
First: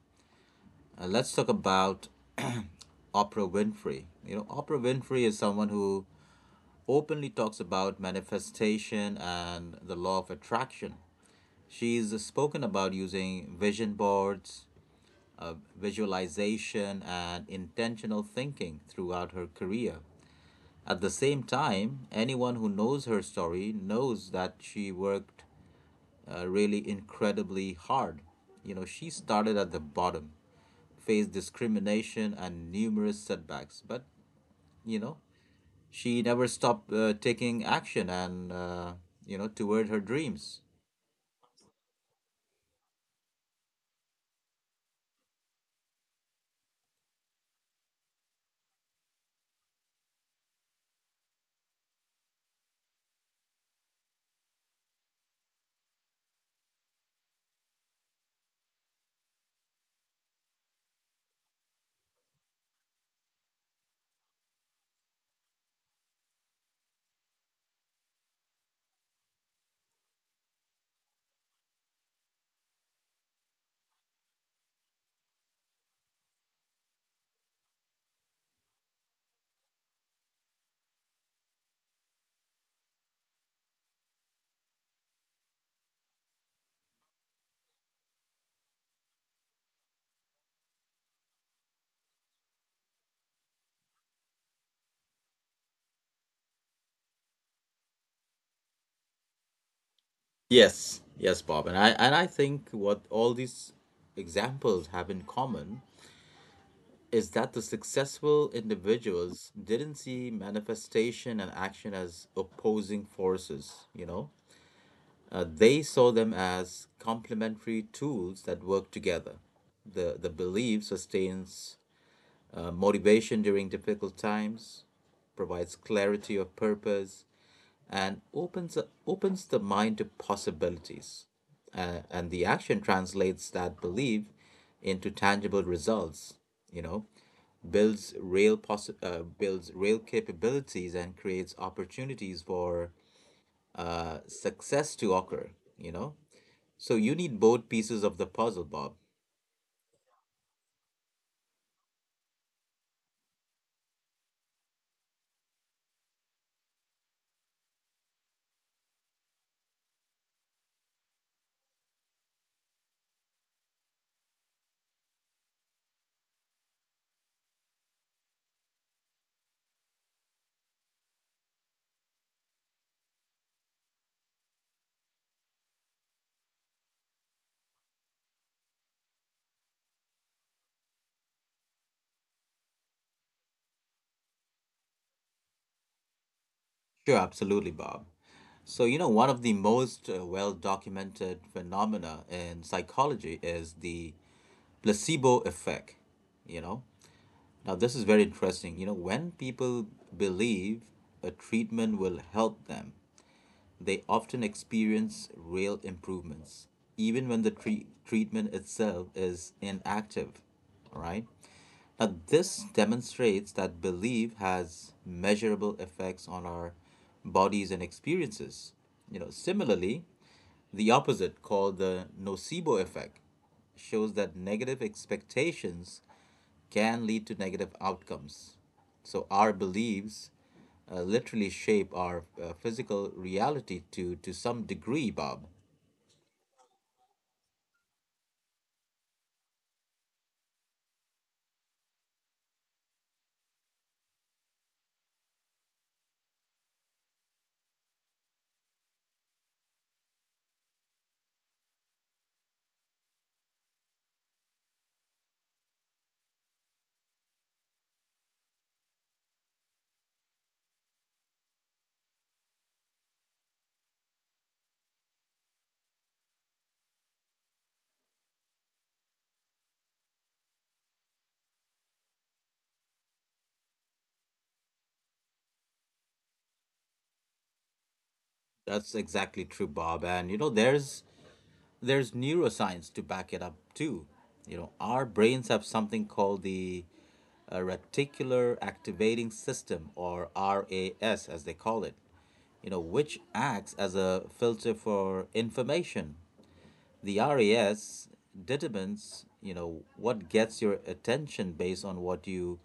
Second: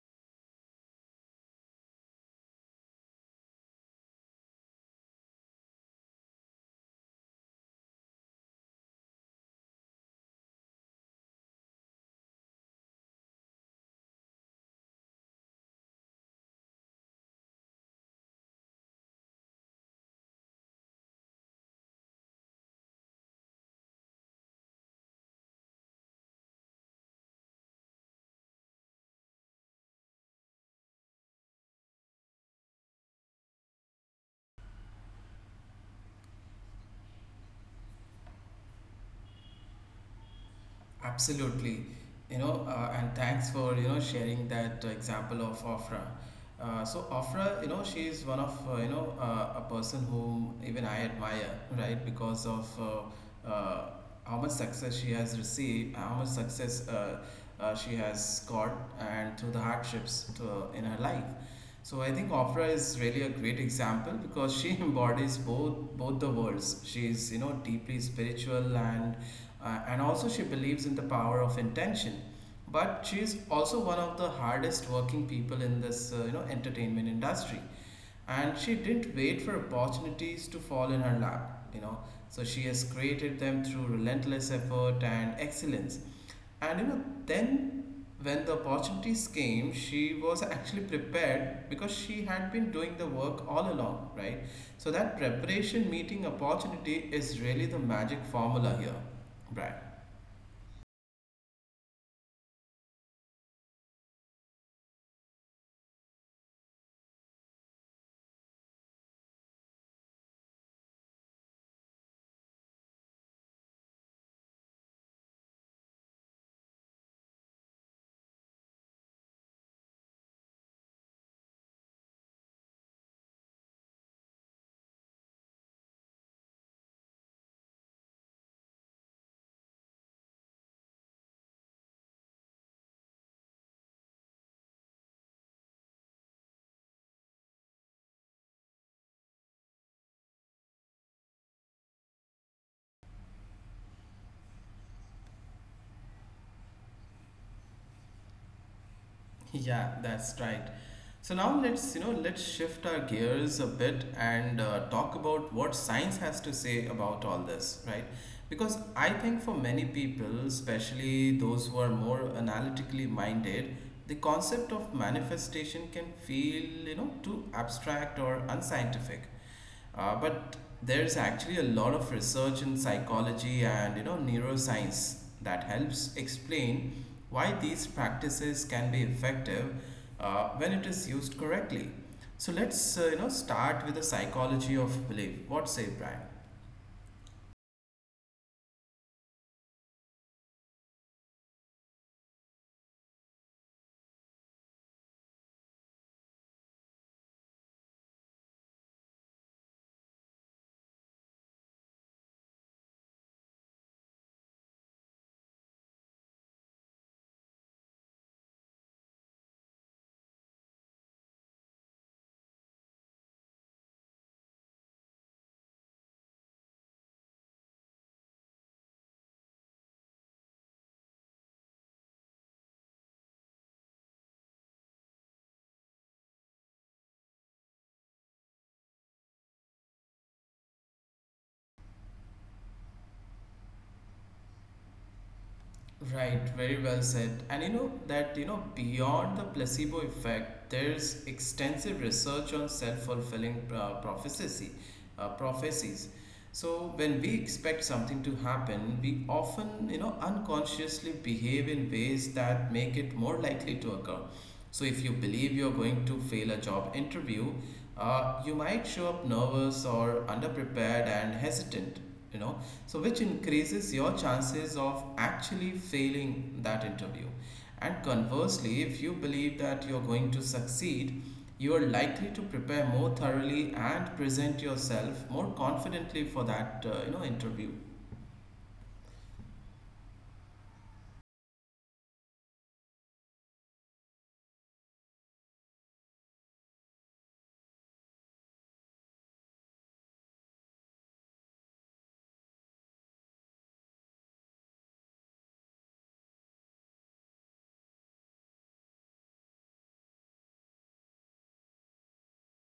Let's talk about Oprah Winfrey. You know, Oprah Winfrey is someone who openly talks about manifestation and the law of attraction. She's spoken about using vision boards, visualization, and intentional thinking throughout her career. At the same time, anyone who knows her story knows that she worked really incredibly hard. You know, she started at the bottom, faced discrimination and numerous setbacks, but, you know, she never stopped taking action and you know toward her dreams. Absolutely, and thanks for sharing that example of Ofra. So Ofra, she is one of a person whom even I admire, right? Because of how much success she has received, how much success she has got, and through the hardships to, in her life. So I think Ofra is really a great example because she embodies both the worlds. She is you know deeply spiritual and also, she believes in the power of intention. But she's also one of the hardest working people in this, entertainment industry, and she didn't wait for opportunities to fall in her lap, you know, so she has created them through relentless effort and excellence. And you know, then when the opportunities came, she was actually prepared because she had been doing the work all along, right? So that preparation meeting opportunity is really the magic formula here, Brad. Yes, yes, Bob, and I think what all these examples have in common is that the successful individuals didn't see manifestation and action as opposing forces, you know? They saw them as complementary tools that work together. The belief sustains motivation during difficult times, provides clarity of purpose, and opens the mind to possibilities. And the action translates that belief into tangible results, you know, builds real capabilities and creates opportunities for success to occur, you know. So you need both pieces of the puzzle, Bob. Yeah, that's right. So now let's, let's shift our gears a bit and talk about what science has to say about all this, right? Because I think for many people, especially those who are more analytically minded, the concept of manifestation can feel, too abstract or unscientific. But there's actually a lot of research in psychology and neuroscience that helps explain why these practices can be effective when it is used correctly. So let's start with the psychology of belief. What say, Brian? Sure, absolutely, Bob. So, you know, one of the most well documented phenomena in psychology is the placebo effect, you know. Now, this is very interesting. You know, when people believe a treatment will help them, they often experience real improvements, even when the treatment itself is inactive. All right. Now, this demonstrates that belief has measurable effects on our bodies and experiences. You know, similarly, the opposite, called the nocebo effect, shows that negative expectations can lead to negative outcomes. So our beliefs literally shape our physical reality to some degree, Bob. Right, very well said. And you know that, beyond the placebo effect, there's extensive research on self-fulfilling prophecies. So when we expect something to happen, we often, unconsciously behave in ways that make it more likely to occur. So, if you believe you're going to fail a job interview, you might show up nervous or underprepared and hesitant, you know, so which increases your chances of actually failing that interview. And conversely, if you believe that you're going to succeed, you are likely to prepare more thoroughly and present yourself more confidently for that interview. That's exactly true, Bob. And you know, there's neuroscience to back it up too. You know, our brains have something called the reticular activating system, or RAS, as they call it. You know, which acts as a filter for information. The RAS determines, you know, what gets your attention based on what you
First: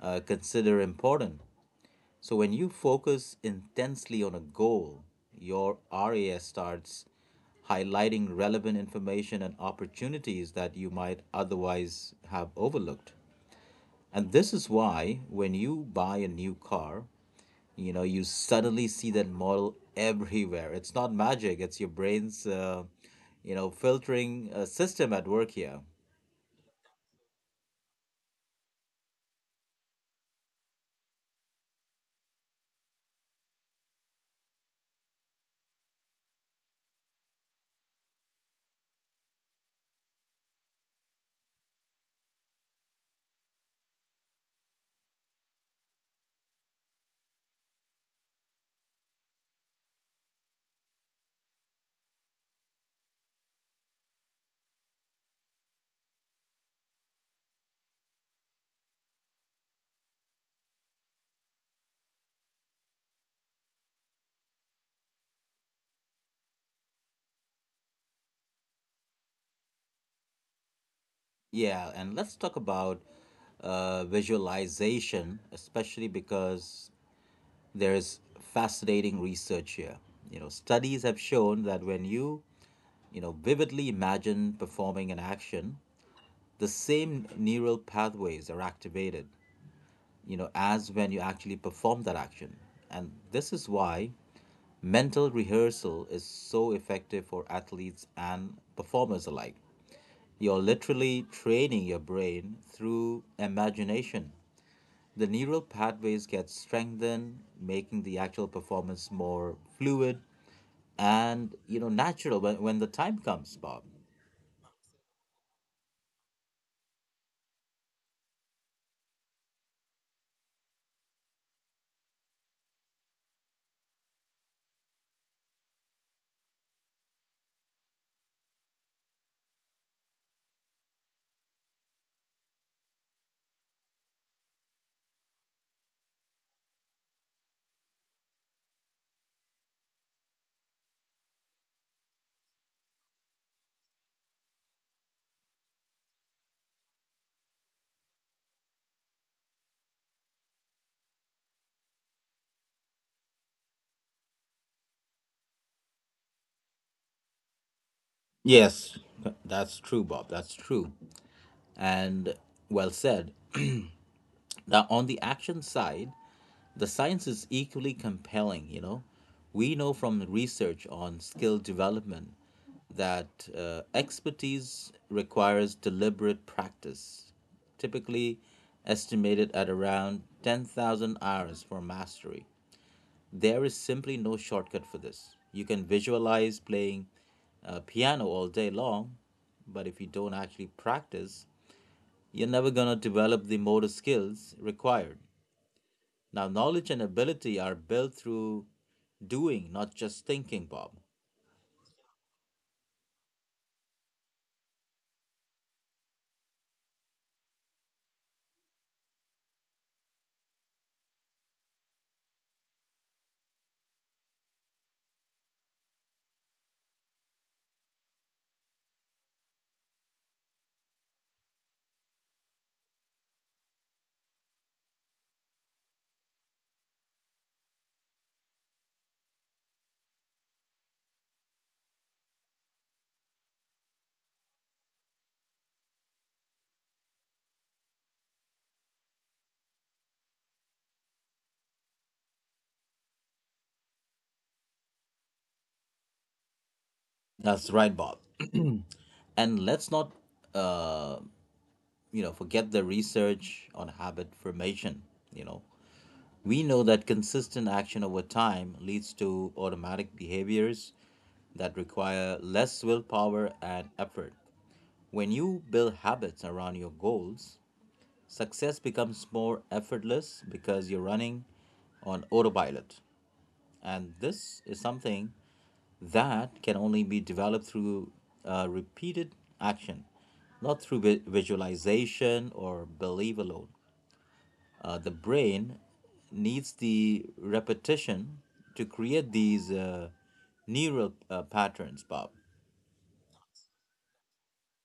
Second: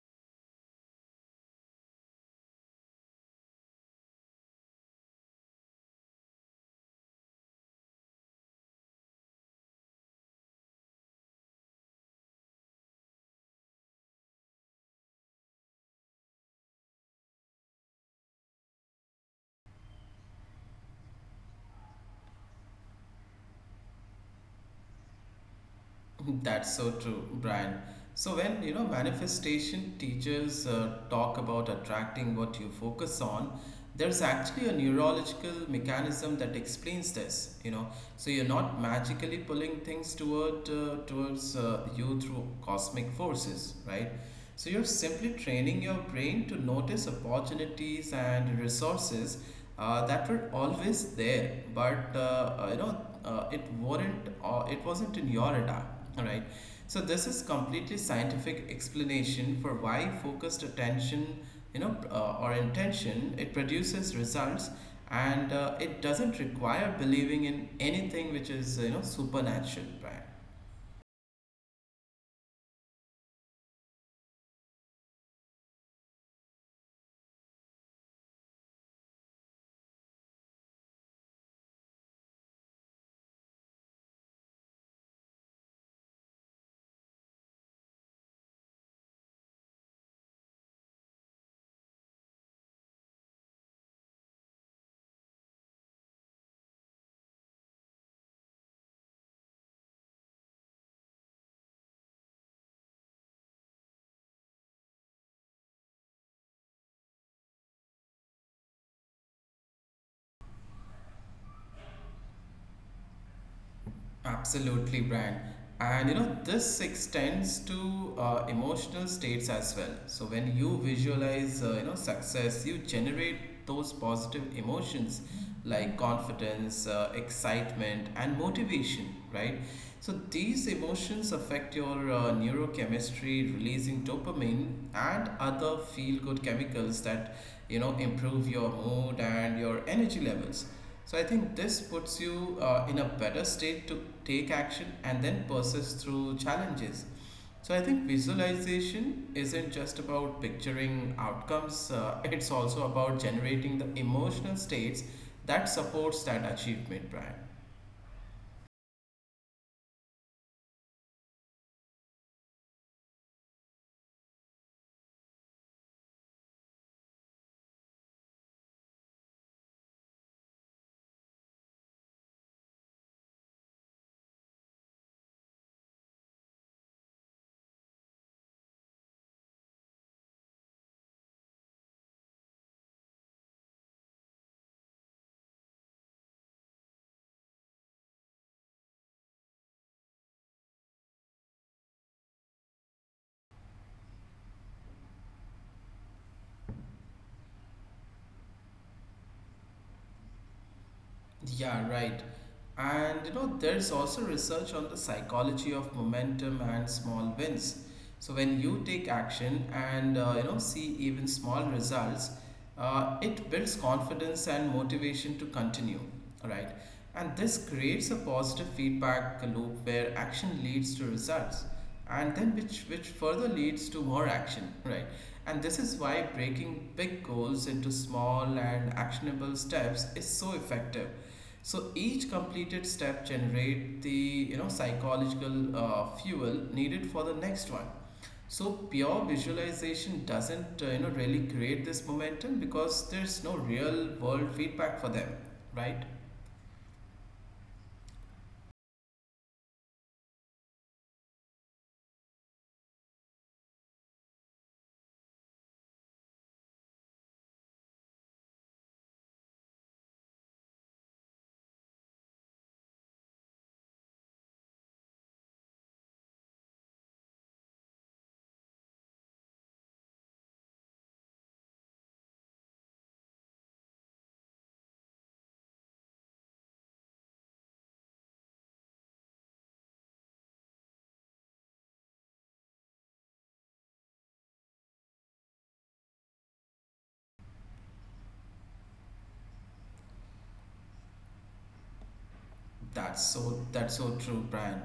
consider important. So when you focus intensely on a goal, your RAS starts highlighting relevant information and opportunities that you might otherwise have overlooked. And this is why when you buy a new car, you know, you suddenly see that model everywhere. It's not magic, it's your brain's you know filtering system at work here. That's so true, Brian. So when you know manifestation teachers talk about attracting what you focus on, there's actually a neurological mechanism that explains this. You know, so you're not magically pulling things towards you through cosmic forces, right? So you're simply training your brain to notice opportunities and resources that were always there, but it wasn't in your radar. All right. So this is completely scientific explanation for why focused attention, or intention, it produces results, and it doesn't require believing in anything which is you know supernatural, right? Yeah, and let's talk about visualization especially, because there's fascinating research here. You know, studies have shown that when you know, vividly imagine performing an action, the same neural pathways are activated, you know, as when you actually perform that action. And this is why mental rehearsal is so effective for athletes and performers alike. You're literally training your brain through imagination. The neural pathways get strengthened, making the actual performance more fluid and you know natural when the time comes, Bob. Absolutely, Brian. And you know, this extends to emotional states as well. So when you visualize, success, you generate those positive emotions like confidence, excitement, and motivation, right? So these emotions affect your neurochemistry, releasing dopamine and other feel-good chemicals that improve your mood and your energy levels. So I think this puts you in a better state to take action and then persist through challenges. So I think visualization isn't just about picturing outcomes, it's also about generating the emotional states that supports that achievement, Brian. Yes, that's true, Bob. That's true. And well said. Now, on the action side, the science is equally compelling, you know. We know from research on skill development that expertise requires deliberate practice, typically estimated at around 10,000 hours for mastery. There is simply no shortcut for this. You can visualize playing piano all day long, but if you don't actually practice, you're never going to develop the motor skills required. Now, knowledge and ability are built through doing, not just thinking, Bob. Yeah, right. And you know, there's also research on the psychology of momentum and small wins. So when you take action and see even small results, it builds confidence and motivation to continue, all right? And this creates a positive feedback loop where action leads to results, and then which further leads to more action, right? And this is why breaking big goals into small and actionable steps is so effective, so each completed step generate the psychological fuel needed for the next one. So pure visualization doesn't really create this momentum because there's no real world feedback for them, right? That's right, Bob. And let's not, uh, you know, forget the research on habit formation. You know, we know that consistent action over time leads to automatic behaviors that require less willpower and effort. When you build habits around your goals, success becomes more effortless because you're running on autopilot. And this is something that can only be developed through repeated action, not through visualization or belief alone. The brain needs the repetition to create these neural patterns, Bob. That's so true, Brian.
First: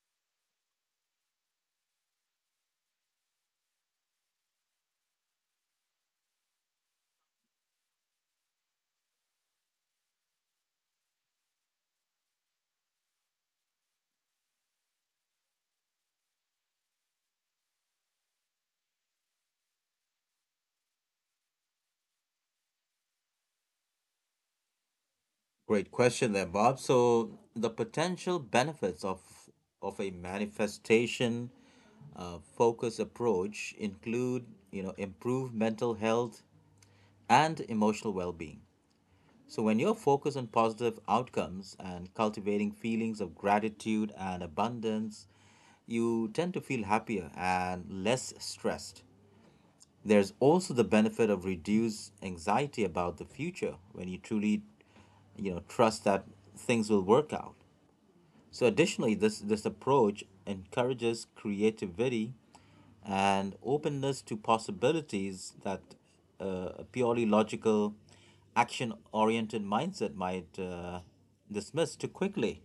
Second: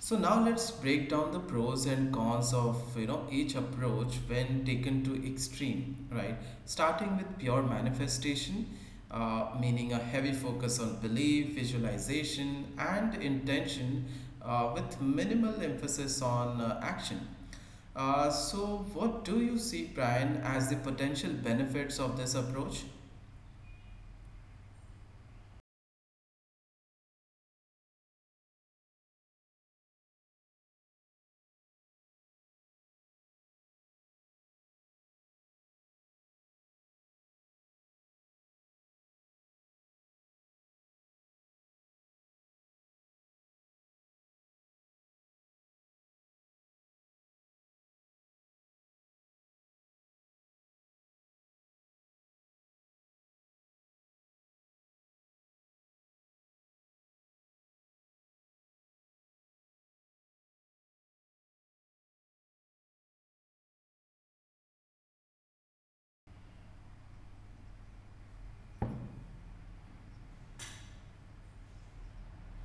So now let's break down the pros and cons of you know each approach when taken to extreme, right? Starting with pure manifestation, meaning a heavy focus on belief, visualization, and intention, with minimal emphasis on action. So, what do you see, Brian, as the potential benefits of this approach? Great question there, Bob. So the potential benefits of a manifestation focus approach include, you know, improved mental health, and emotional well being. So, when you're focused on positive outcomes and cultivating feelings of gratitude and abundance, you tend to feel happier and less stressed. There's also the benefit of reduced anxiety about the future when you truly, you know, trust that things will work out. So additionally, this approach encourages creativity and openness to possibilities that a purely logical, action-oriented mindset might dismiss too quickly.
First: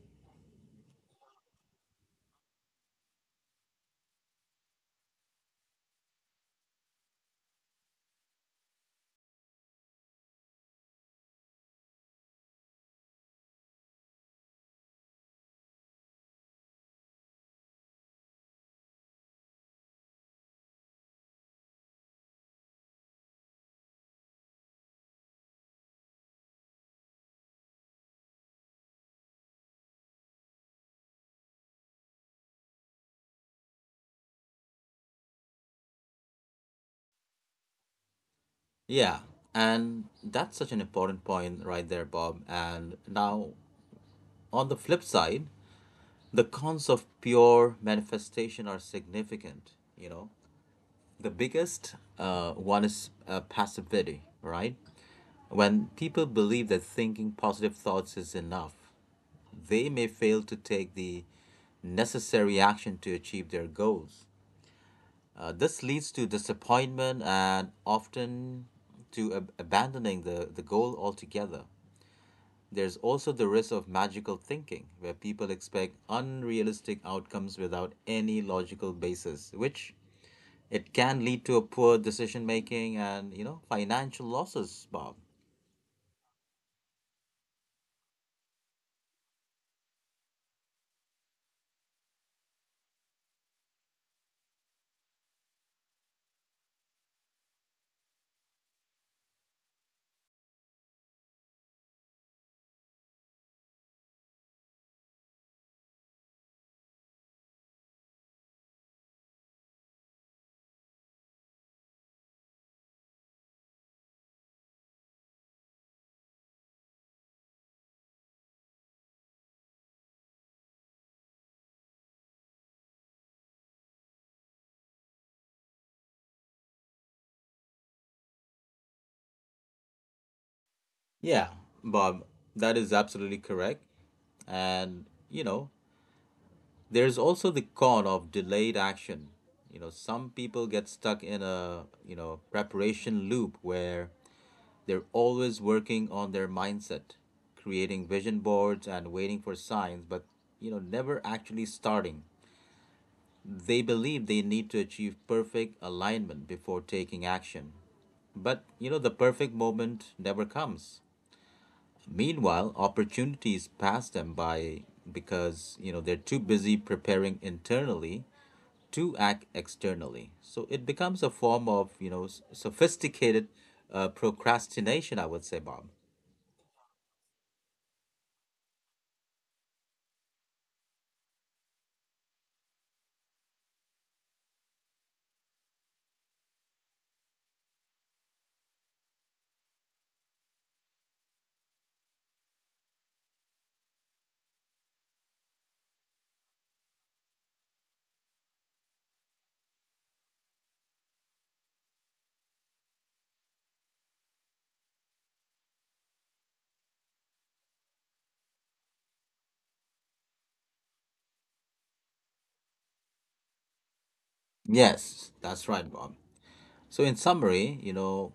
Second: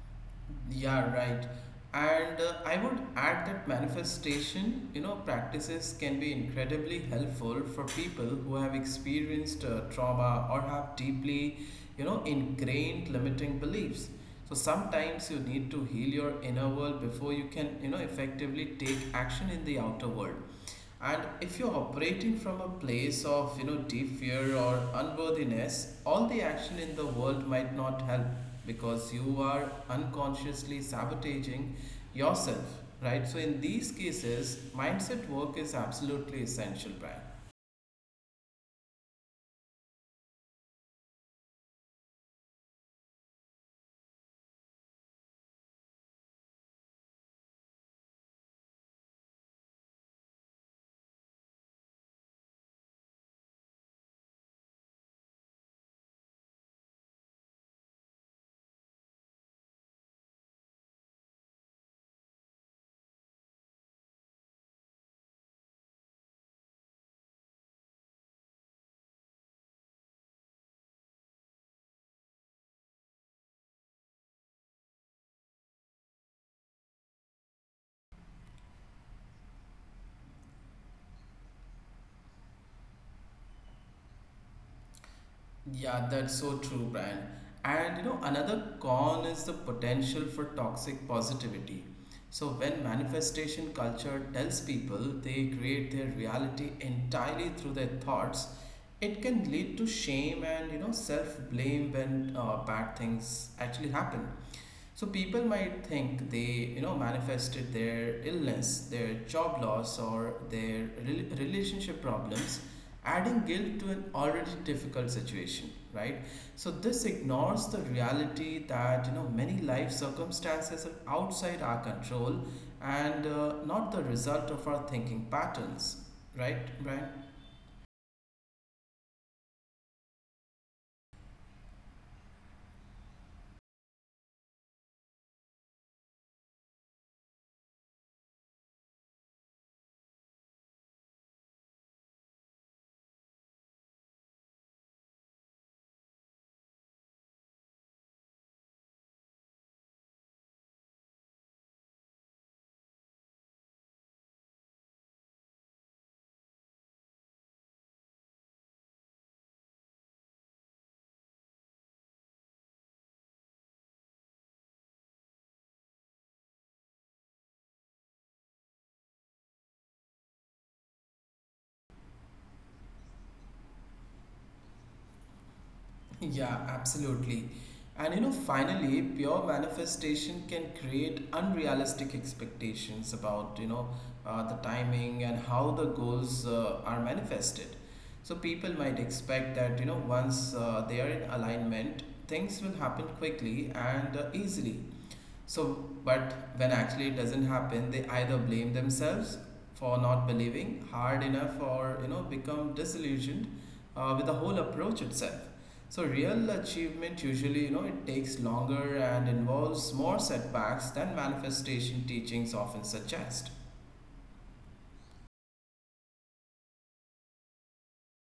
Yeah, right. And I would add that manifestation, practices can be incredibly helpful for people who have experienced trauma or have deeply, ingrained limiting beliefs. So sometimes you need to heal your inner world before you can, effectively take action in the outer world. And if you're operating from a place of you know deep fear or unworthiness, all the action in the world might not help because you are unconsciously sabotaging yourself, right? So in these cases, mindset work is absolutely essential, Brian. Yeah, and that's such an important point right there, Bob. And now, on the flip side, the cons of pure manifestation are significant, you know. The biggest one is passivity, right? When people believe that thinking positive thoughts is enough, they may fail to take the necessary action to achieve their goals. This leads to disappointment and often to abandoning the goal altogether. There's also the risk of magical thinking, where people expect unrealistic outcomes without any logical basis, which it can lead to a poor decision making and, you know, financial losses, Bob. Yeah, that's so true, Brian. And another con is the potential for toxic positivity. So when manifestation culture tells people they create their reality entirely through their thoughts, it can lead to shame and self blame when bad things actually happen. So people might think they, manifested their illness, their job loss, or their relationship problems, adding guilt to an already difficult situation, right? So this ignores the reality that many life circumstances are outside our control and not the result of our thinking patterns, right, Brian? Yeah. Bob, that is absolutely correct. And, you know, there's also the con of delayed action. You know, some people get stuck in a, you know, preparation loop where they're always working on their mindset, creating vision boards and waiting for signs, but, you know, never actually starting. They believe they need to achieve perfect alignment before taking action. But, you know, the perfect moment never comes. Meanwhile, opportunities pass them by because, you know, they're too busy preparing internally to act externally. So it becomes a form of, you know, sophisticated procrastination, I would say, Bob. Yeah, absolutely. And finally, pure manifestation can create unrealistic expectations about, the timing and how the goals are manifested. So people might expect that, once they are in alignment, things will happen quickly and easily. So, but when actually it doesn't happen, they either blame themselves for not believing hard enough or become disillusioned with the whole approach itself. So real achievement usually it takes longer and involves more setbacks than manifestation teachings often suggest. Yes, that's right, Bob. So, in summary, you know,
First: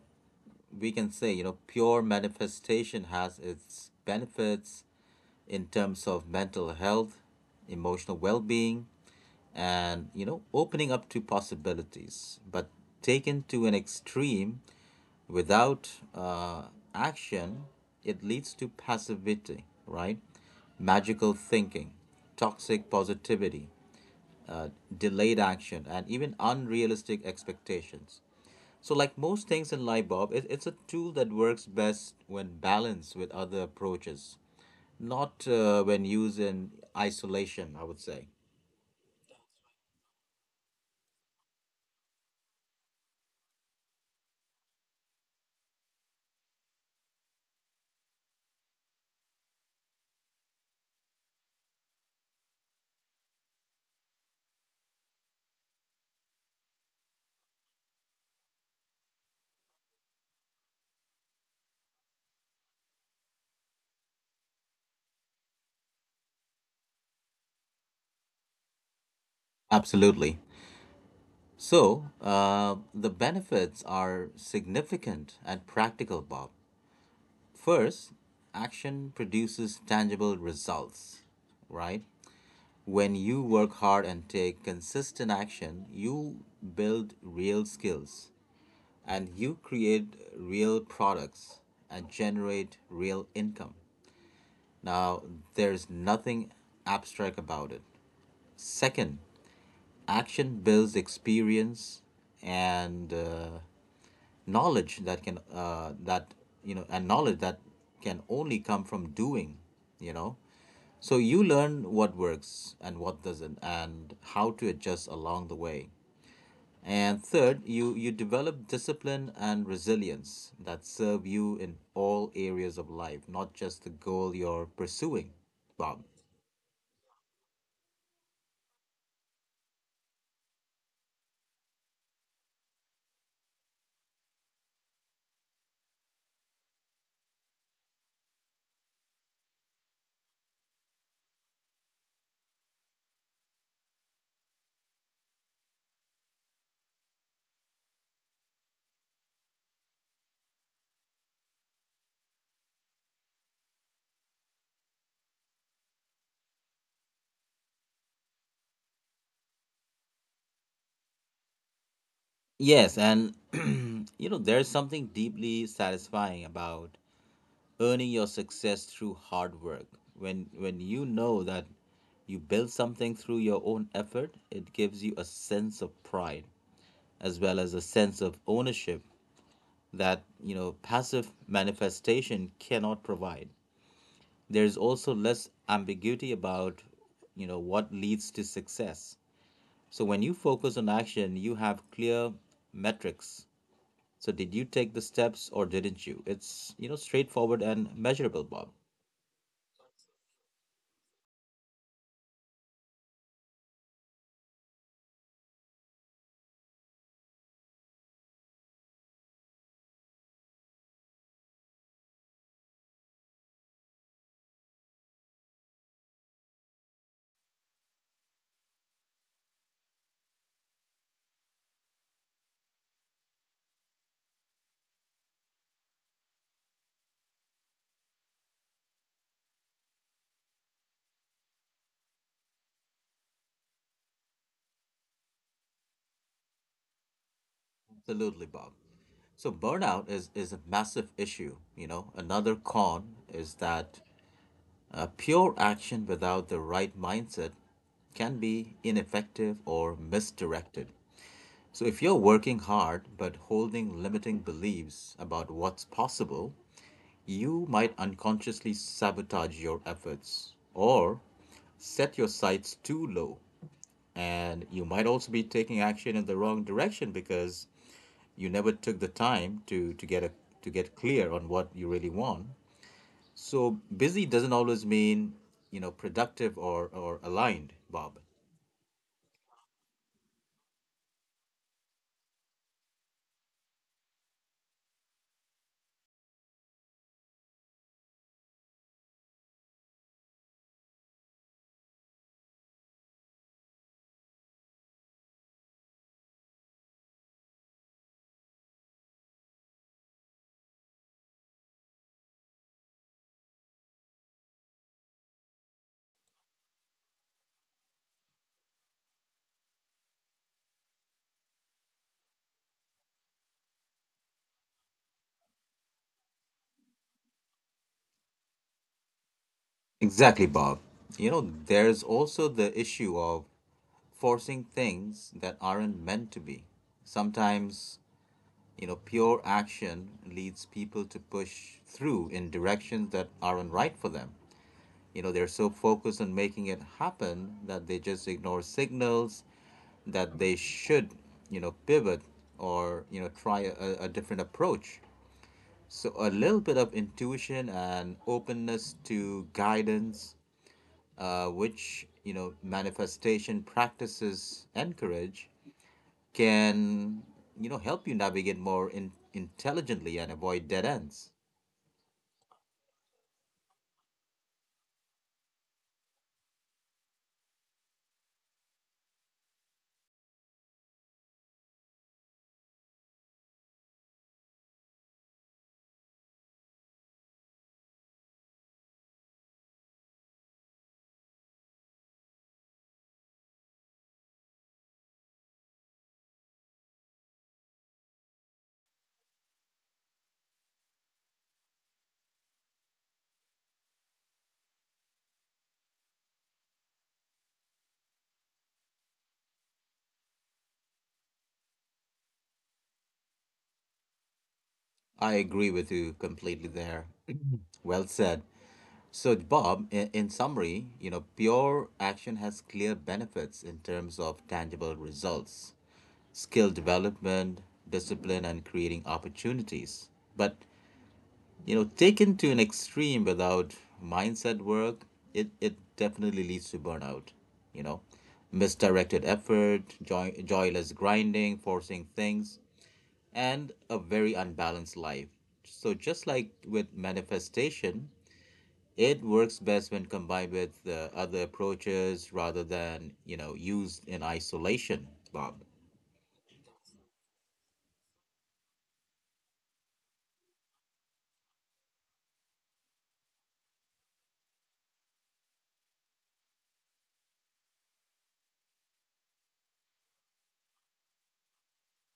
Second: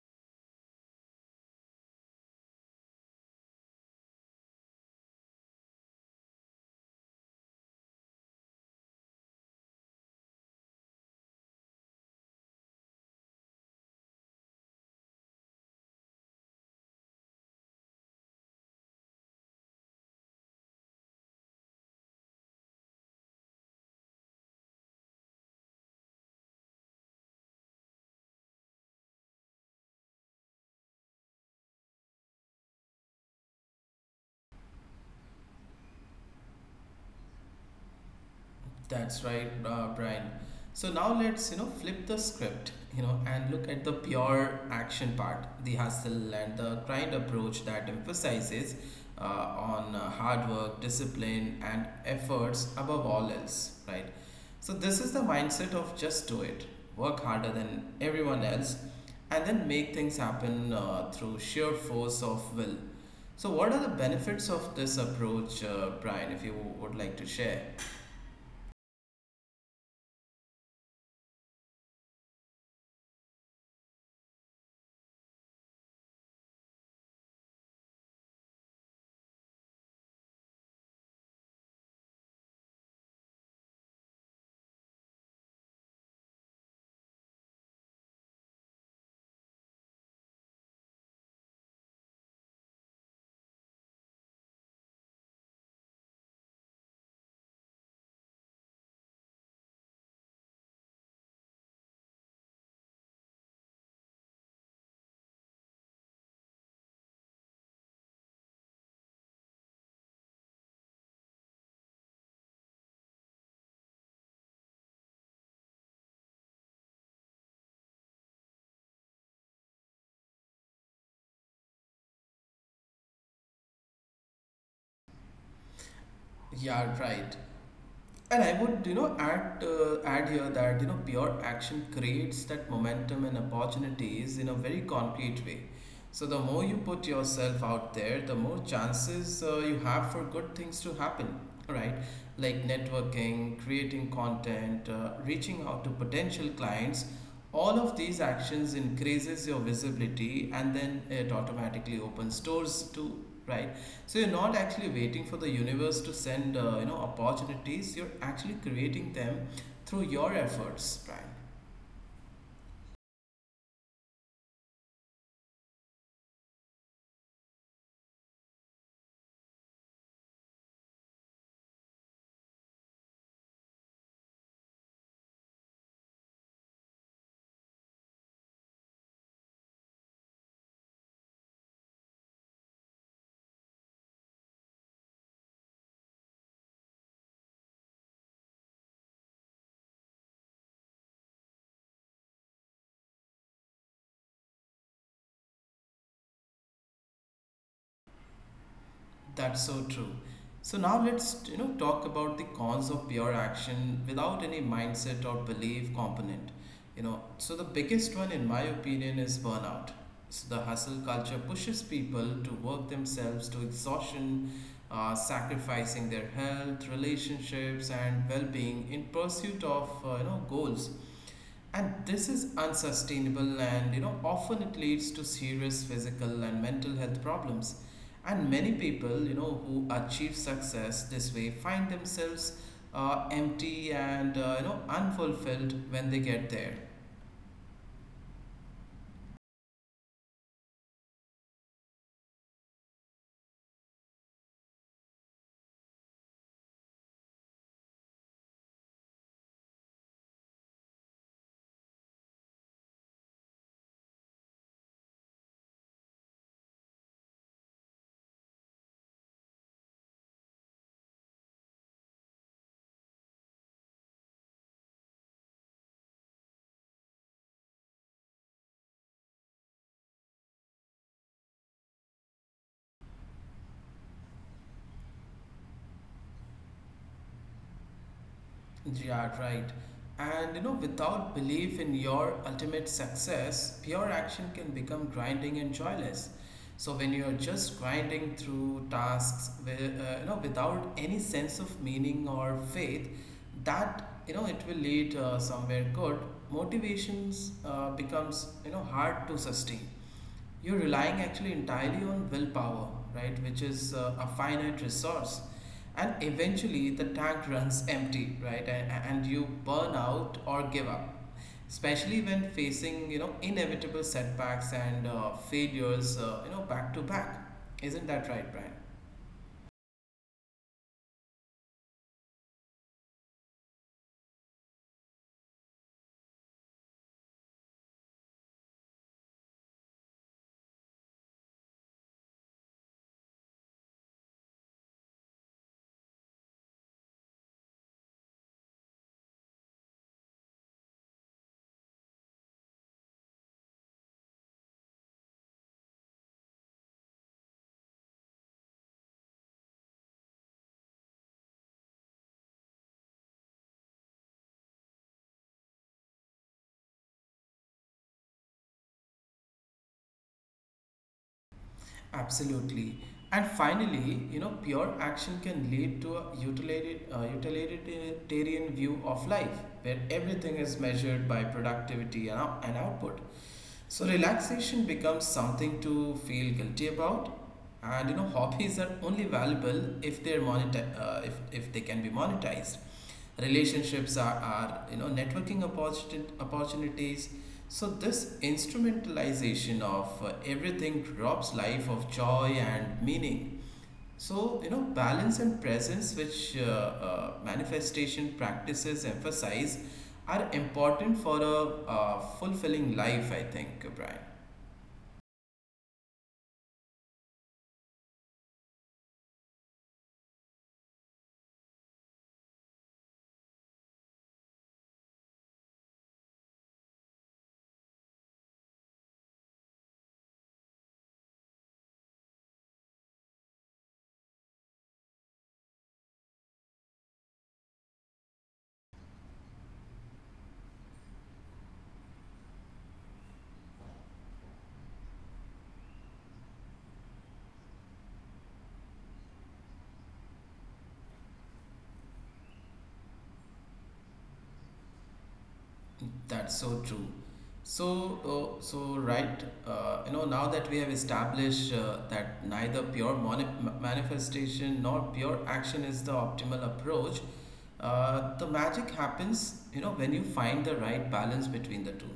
we can say, you know, pure manifestation has its benefits in terms of mental health, emotional well being, and, you know, opening up to possibilities. But taken to an extreme without action, it leads to passivity, right? Magical thinking, toxic positivity, uh, delayed action, and even unrealistic expectations. So, like most things in life, Bob, it's a tool that works best when balanced with other approaches, not when used in isolation, I would say. That's right, Brian. So now let's flip the script, and look at the pure action part, the hustle and the grind approach that emphasizes uh, on hard work, discipline, and efforts above all else, right? So this is the mindset of just do it, work harder than everyone else, and then make things happen through sheer force of will. So what are the benefits of this approach, Brian? If you would like to share. Absolutely. So, the benefits are significant and practical, Bob. First, action produces tangible results, right? When you work hard and take consistent action, you build real skills, and you create real products and generate real income. Now, there's nothing abstract about it. Second, action builds experience and knowledge that can that you know and knowledge that can only come from doing. You know, so you learn what works and what doesn't, and how to adjust along the way. And third, you develop discipline and resilience that serve you in all areas of life, not just the goal you're pursuing, Bob. Yeah, right. And I would, add here that pure action creates that momentum and opportunities in a very concrete way. So the more you put yourself out there, the more chances you have for good things to happen. Right? Like networking, creating content, reaching out to potential clients. All of these actions increases your visibility, and then it automatically opens doors to right so you're not actually waiting for the universe to send, opportunities. You're actually creating them through your efforts, Brian. Yes, and you know, there's something deeply satisfying about earning your success through hard work. When you know that you build something through your own effort, it gives you a sense of pride as well as a sense of ownership that, you know, passive manifestation cannot provide. There's also less ambiguity about, you know, what leads to success. So when you focus on action, you have clear metrics. So did you take the steps or didn't you? It's, you know, straightforward and measurable, Bob. That's so true. So now let's, talk about the cons of pure action without any mindset or belief component. So the biggest one, in my opinion, is burnout. So the hustle culture pushes people to work themselves to exhaustion, sacrificing their health, relationships, and well-being in pursuit of, goals. And this is unsustainable, and often it leads to serious physical and mental health problems. And many people, who achieve success this way find themselves empty and unfulfilled when they get there. Absolutely, Bob. So burnout is a massive issue. You know, another con is that pure action without the right mindset can be ineffective or misdirected. So if you're working hard but holding limiting beliefs about what's possible, you might unconsciously sabotage your efforts or set your sights too low. And you might also be taking action in the wrong direction because you never took the time to get clear on what you really want, so busy doesn't always mean, you know, productive or aligned, Bob. Yeah, right. And without belief in your ultimate success, pure action can become grinding and joyless. So when you're just grinding through tasks, with, without any sense of meaning or faith, that it will lead somewhere good. Motivations becomes hard to sustain. You're relying actually entirely on willpower, right, which is a finite resource. And eventually the tank runs empty, right, and you burn out or give up. Especially when facing, inevitable setbacks and failures, back to back. Isn't that right, Brian? Exactly, Bob. You know, there's also the issue of forcing things that aren't meant to be. Sometimes, you know, pure action leads people to push through in directions that aren't right for them. You know, they're so focused on making it happen that they just ignore signals that they should, you know, pivot or, you know, try a different approach. So a little bit of intuition and openness to guidance, which, you know, manifestation practices encourage, can, you know, help you navigate more intelligently and avoid dead ends. Absolutely. And finally, pure action can lead to a utilitarian, utilitarian view of life, where everything is measured by productivity and, and output. So relaxation becomes something to feel guilty about, and hobbies are only valuable if they're if they can be monetized. Relationships are networking opportunities. So this instrumentalization of everything robs life of joy and meaning. So, balance and presence, which manifestation practices emphasize, are important for a fulfilling life, I think, Brian. I agree with you completely there. Well said. So, Bob, in summary, you know, pure action has clear benefits in terms of tangible results, skill development, discipline, and creating opportunities. But, you know, taken to an extreme without mindset work, it definitely leads to burnout, you know, misdirected effort, joyless grinding, forcing things, and a very unbalanced life. So, just like with manifestation, it works best when combined with other approaches rather than, you know, used in isolation, Bob. That's so true. So, Now that we have established that neither pure manifestation nor pure action is the optimal approach, the magic happens, when you find the right balance between the two.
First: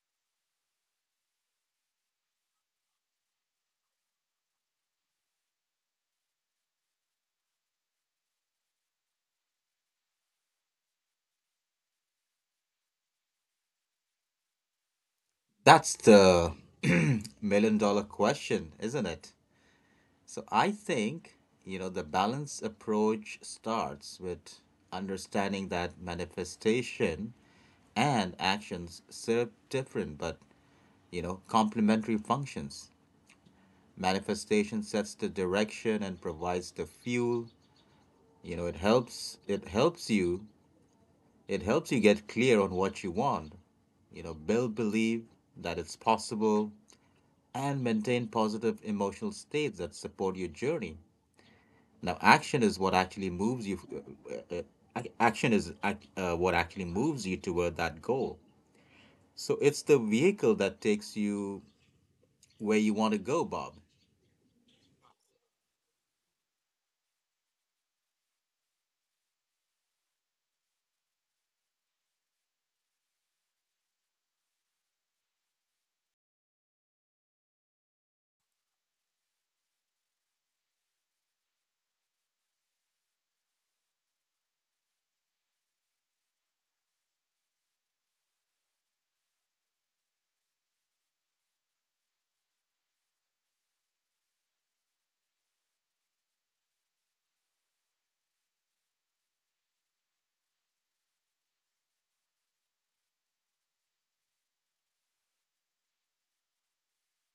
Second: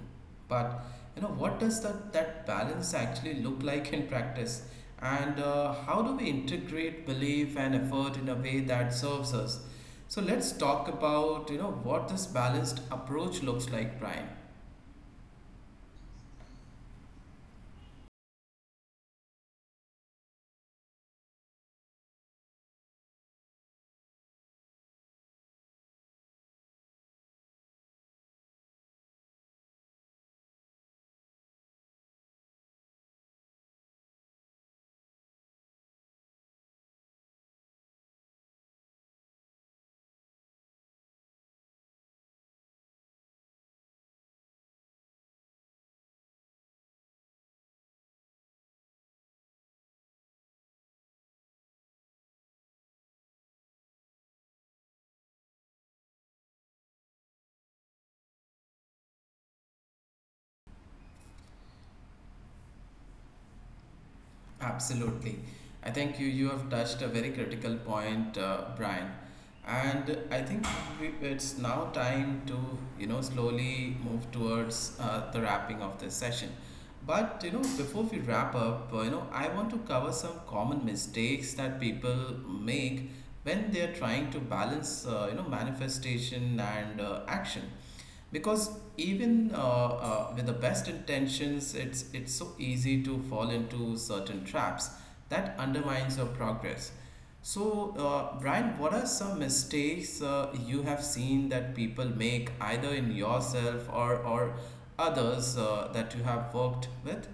But, what does that balance actually look like in practice? And how do we integrate belief and effort in a way that serves us? So let's talk about what this balanced approach looks like, Brian. That's the million dollar question, isn't it? So, I think, you know, the balance approach starts with understanding that manifestation and actions serve different but, you know, complementary functions. Manifestation sets the direction and provides the fuel. You know, it helps you get clear on what you want. You know, build belief that it's possible and maintain positive emotional states that support your journey. Now, action is what actually moves you. Uh, uh, uh, what actually moves you toward that goal. So it's the vehicle that takes you where you want to go, Bob. Absolutely, I think you have touched a very critical point, Brian, and I think we, it's now time to slowly move towards the wrapping of this session. But before we wrap up, I want to cover some common mistakes that people make when they are trying to balance manifestation and action because even with the best intentions it's so easy to fall into certain traps that undermines your progress. So Brian, what are some mistakes you have seen that people make, either in yourself or others that you have worked with?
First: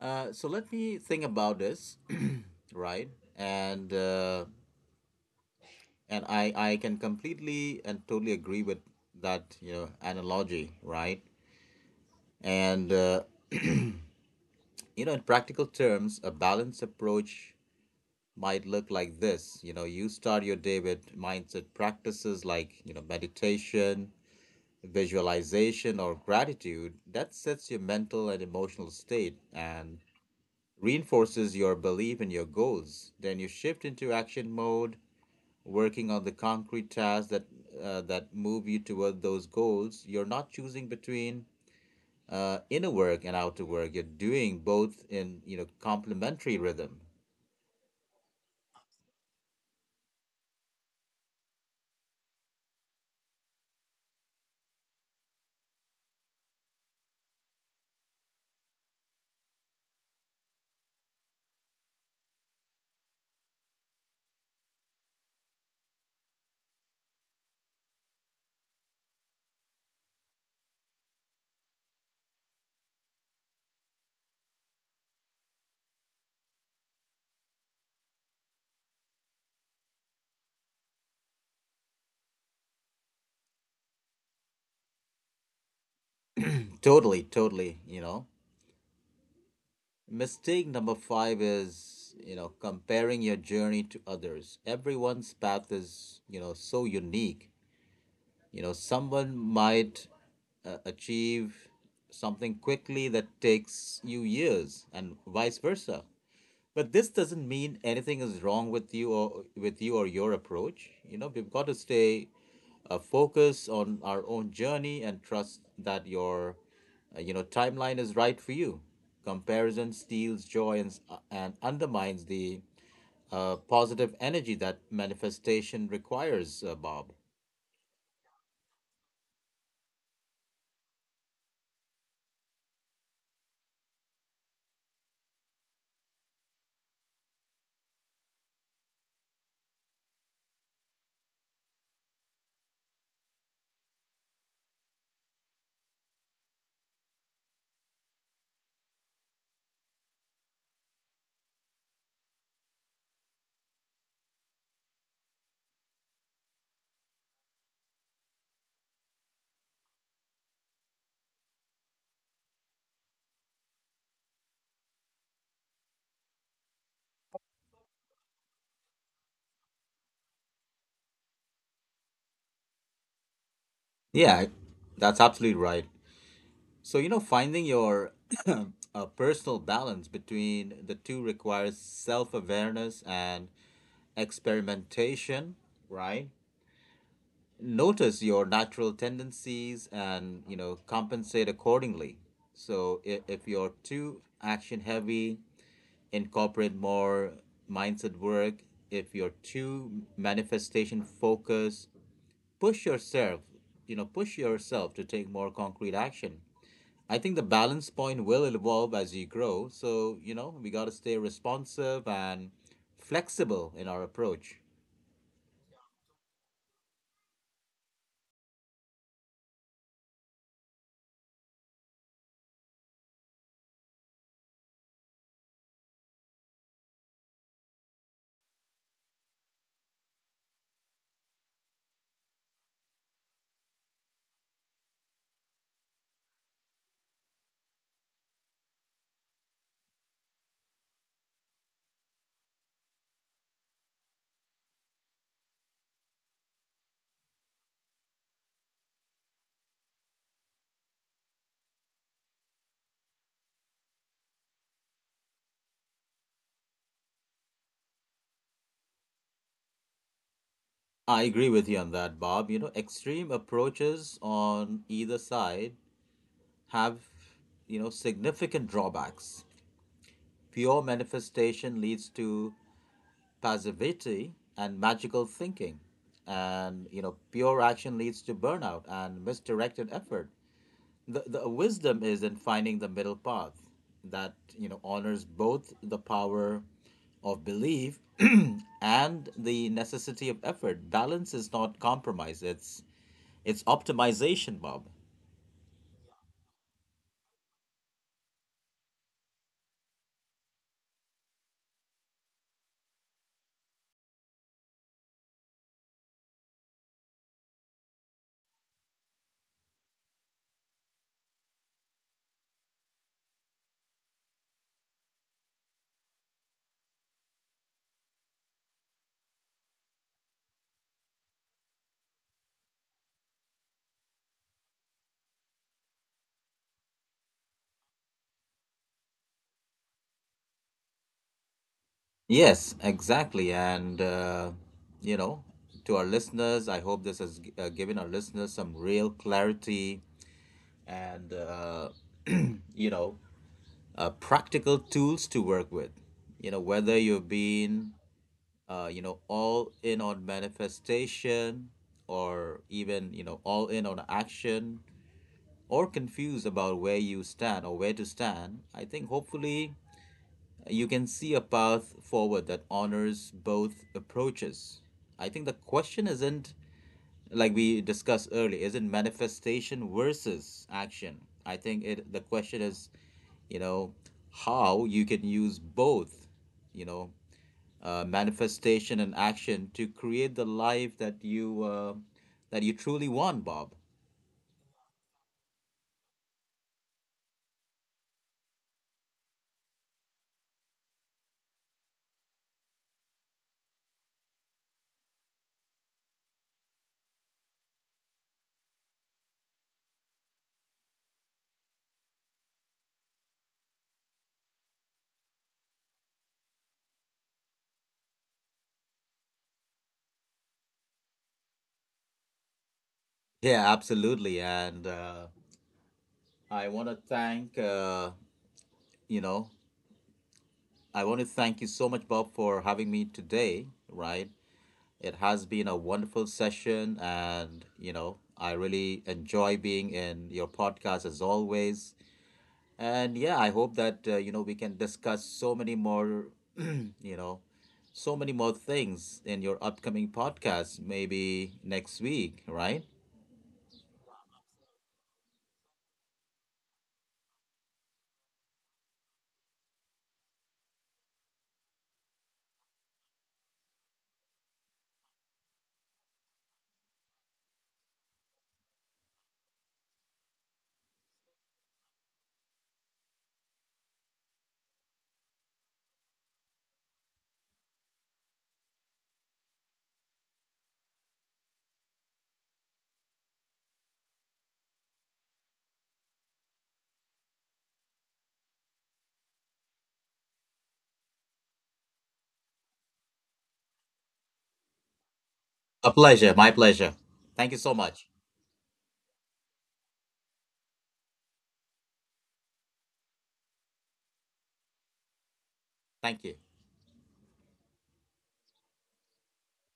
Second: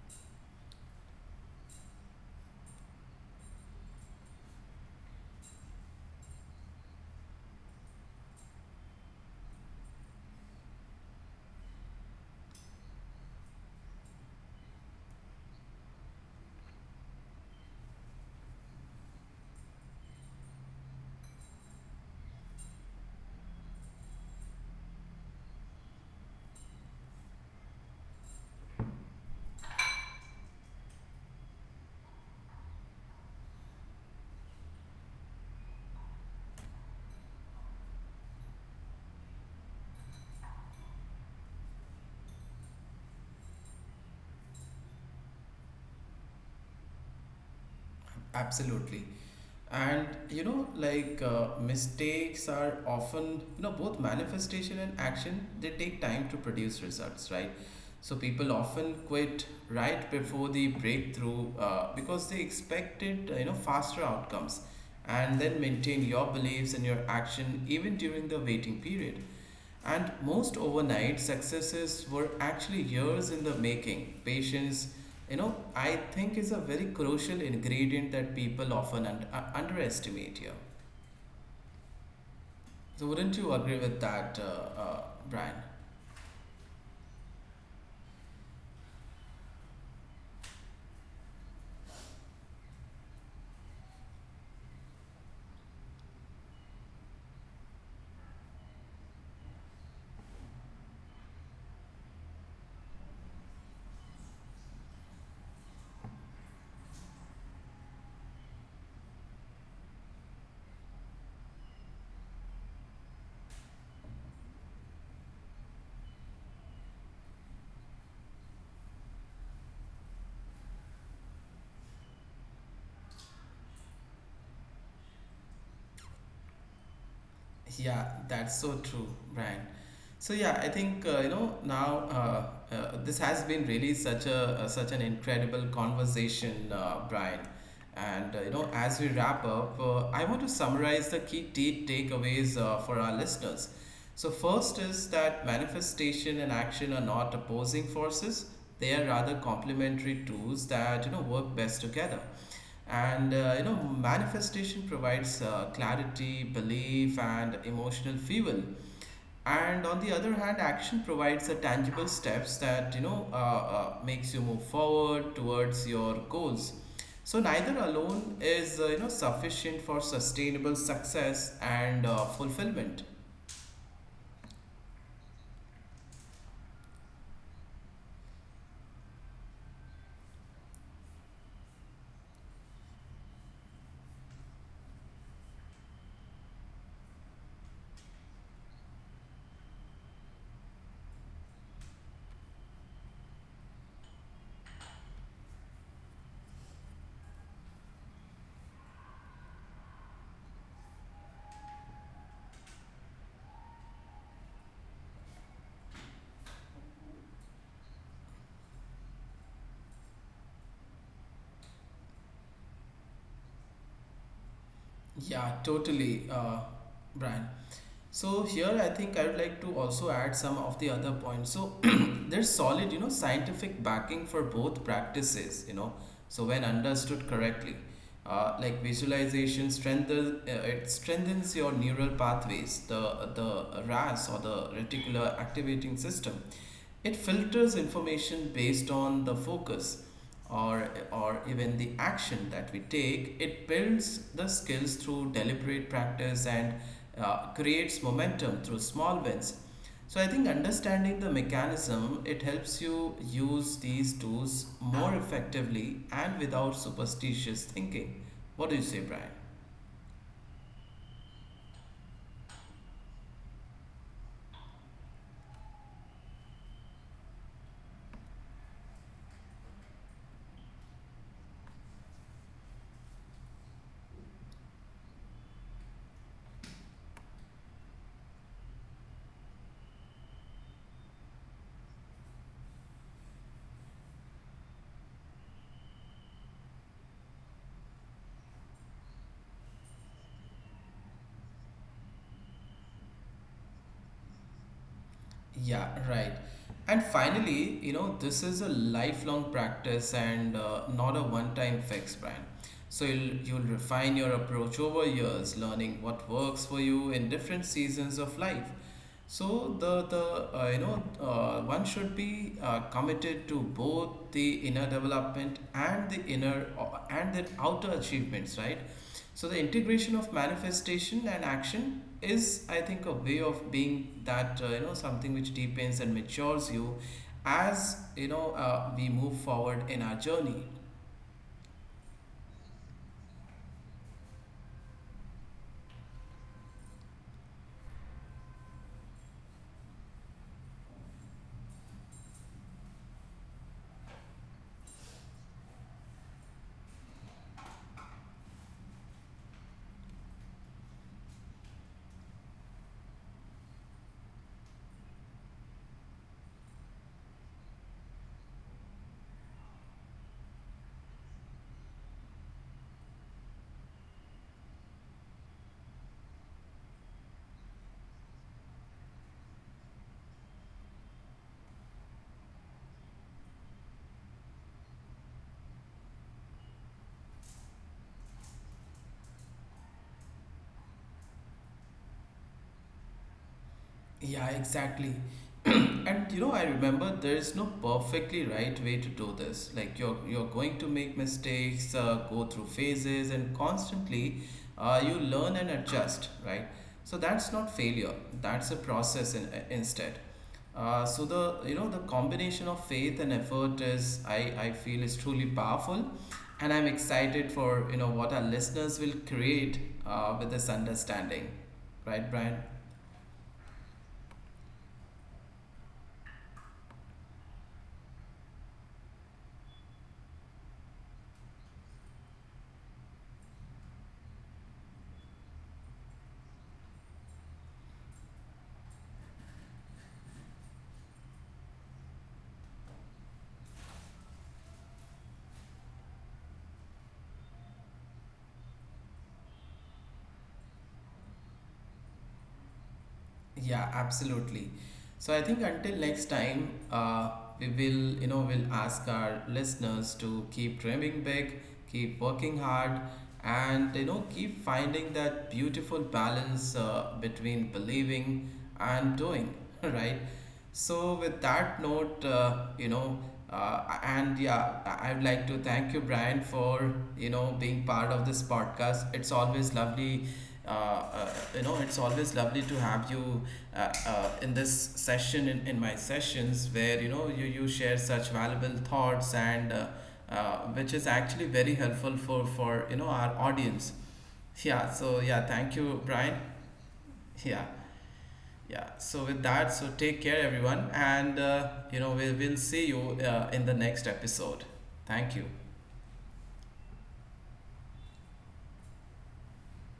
So let me think about this, right? And I can completely and totally agree with that, you know, analogy, right? And you know, in practical terms, a balanced approach might look like this. You know, you start your day with mindset practices like, you know, meditation, visualization, or gratitude. That sets your mental and emotional state, and reinforces your belief in your goals. Then you shift into action mode, working on the concrete tasks that move you toward those goals. You're not choosing between inner work and outer work. You're doing both in, you know, complementary rhythm. Absolutely. And mistakes are often both manifestation and action, they take time to produce results, right? So people often quit right before the breakthrough because they expected faster outcomes. And then maintain your beliefs and your action even during the waiting period, and most overnight successes were actually years in the making. Patience, I think, is a very crucial ingredient that people often underestimate here. So wouldn't you agree with that, Brian? Totally, totally. You know, mistake number five is, you know, comparing your journey to others. Everyone's path is, you know, so unique. You know, someone might achieve something quickly that takes you years, and vice versa. But this doesn't mean anything is wrong with you or your approach. You know, we've got to stay focused on our own journey and trust that your you know, timeline is right for you. Comparison steals joy and, and undermines the positive energy that manifestation requires, Bob. Yeah, that's so true, Brian. So yeah, I think now this has been really such a such an incredible conversation, Brian. And as we wrap up, I want to summarize the key takeaways for our listeners. So first is that manifestation and action are not opposing forces, they are rather complementary tools that work best together. And manifestation provides clarity, belief, and emotional fuel. And on the other hand, action provides the tangible steps that makes you move forward towards your goals. So neither alone is sufficient for sustainable success and fulfillment. Yeah, that's absolutely right. So, you know, finding your personal balance between the two requires self-awareness and experimentation, right? Notice your natural tendencies and, you know, compensate accordingly. So, if you're too action-heavy, incorporate more mindset work. If you're too manifestation-focused, push yourself, push yourself to take more concrete action. I think the balance point will evolve as you grow. So, you know, we got to stay responsive and flexible in our approach. Yeah, totally, Brian. So here I think I would like to also add some of the other points. So there's solid, scientific backing for both practices, so when understood correctly, like visualization strengthens your neural pathways, the RAS, or the reticular activating system. It filters information based on the focus or even the action that we take. It builds the skills through deliberate practice and creates momentum through small wins. So I think understanding the mechanism, it helps you use these tools more effectively and without superstitious thinking. What do you say, Brian? I agree with you on that, Bob. You know, extreme approaches on either side have, you know, significant drawbacks. Pure manifestation leads to passivity and magical thinking. And, you know, pure action leads to burnout and misdirected effort. The wisdom is in finding the middle path that, you know, honors both the power of belief and the necessity of effort. Balance is not compromise, it's optimization, Bob. Yeah, right. And finally, this is a lifelong practice and not a one-time fix, Brian. So you'll refine your approach over years, learning what works for you in different seasons of life. So the you know one should be committed to both the inner development and the inner and the outer achievements, right? So the integration of manifestation and action is, I think, a way of being that something which deepens and matures you as we move forward in our journey. Yes, exactly. And you know, to our listeners, I hope this has given our listeners some real clarity, and you know, practical tools to work with. You know, whether you've been, you know, all in on manifestation, or even, you know, all in on action, or confused about where you stand or where to stand, I think hopefully you can see a path forward that honors both approaches. I think the question isn't, like we discussed earlier, isn't manifestation versus action. I think it the question is, you know, how you can use both, you know, manifestation and action to create the life that you truly want, Bob. Yeah, exactly. And I remember there is no perfectly right way to do this. Like you're going to make mistakes, go through phases, and constantly you learn and adjust, right? So that's not failure. That's a process instead. So the you know the combination of faith and effort is, I feel, is truly powerful, and I'm excited for what our listeners will create with this understanding, right, Brian? Yeah, absolutely. And I want to thank, uh, you know, I want to thank you so much, Bob, for having me today, right? It has been a wonderful session. And, you know, I really enjoy being in your podcast as always. And yeah, I hope that, you know, we can discuss you know so many more things in your upcoming podcast, maybe next week, right? Yeah, absolutely. So I think until next time, we will, we'll ask our listeners to keep dreaming big, keep working hard, and keep finding that beautiful balance between believing and doing, right? So with that note, and yeah, I would like to thank you, Brian, for being part of this podcast. It's always lovely, uh, uh, it's always lovely to have you in this session, in my sessions where you share such valuable thoughts and which is actually very helpful for our audience. Yeah. So yeah, thank A you, Brian. pleasure, my pleasure, thank you Yeah. so much. Yeah, so with that, so take care, everyone, and we will see you in the next episode. Thank you. Thank you.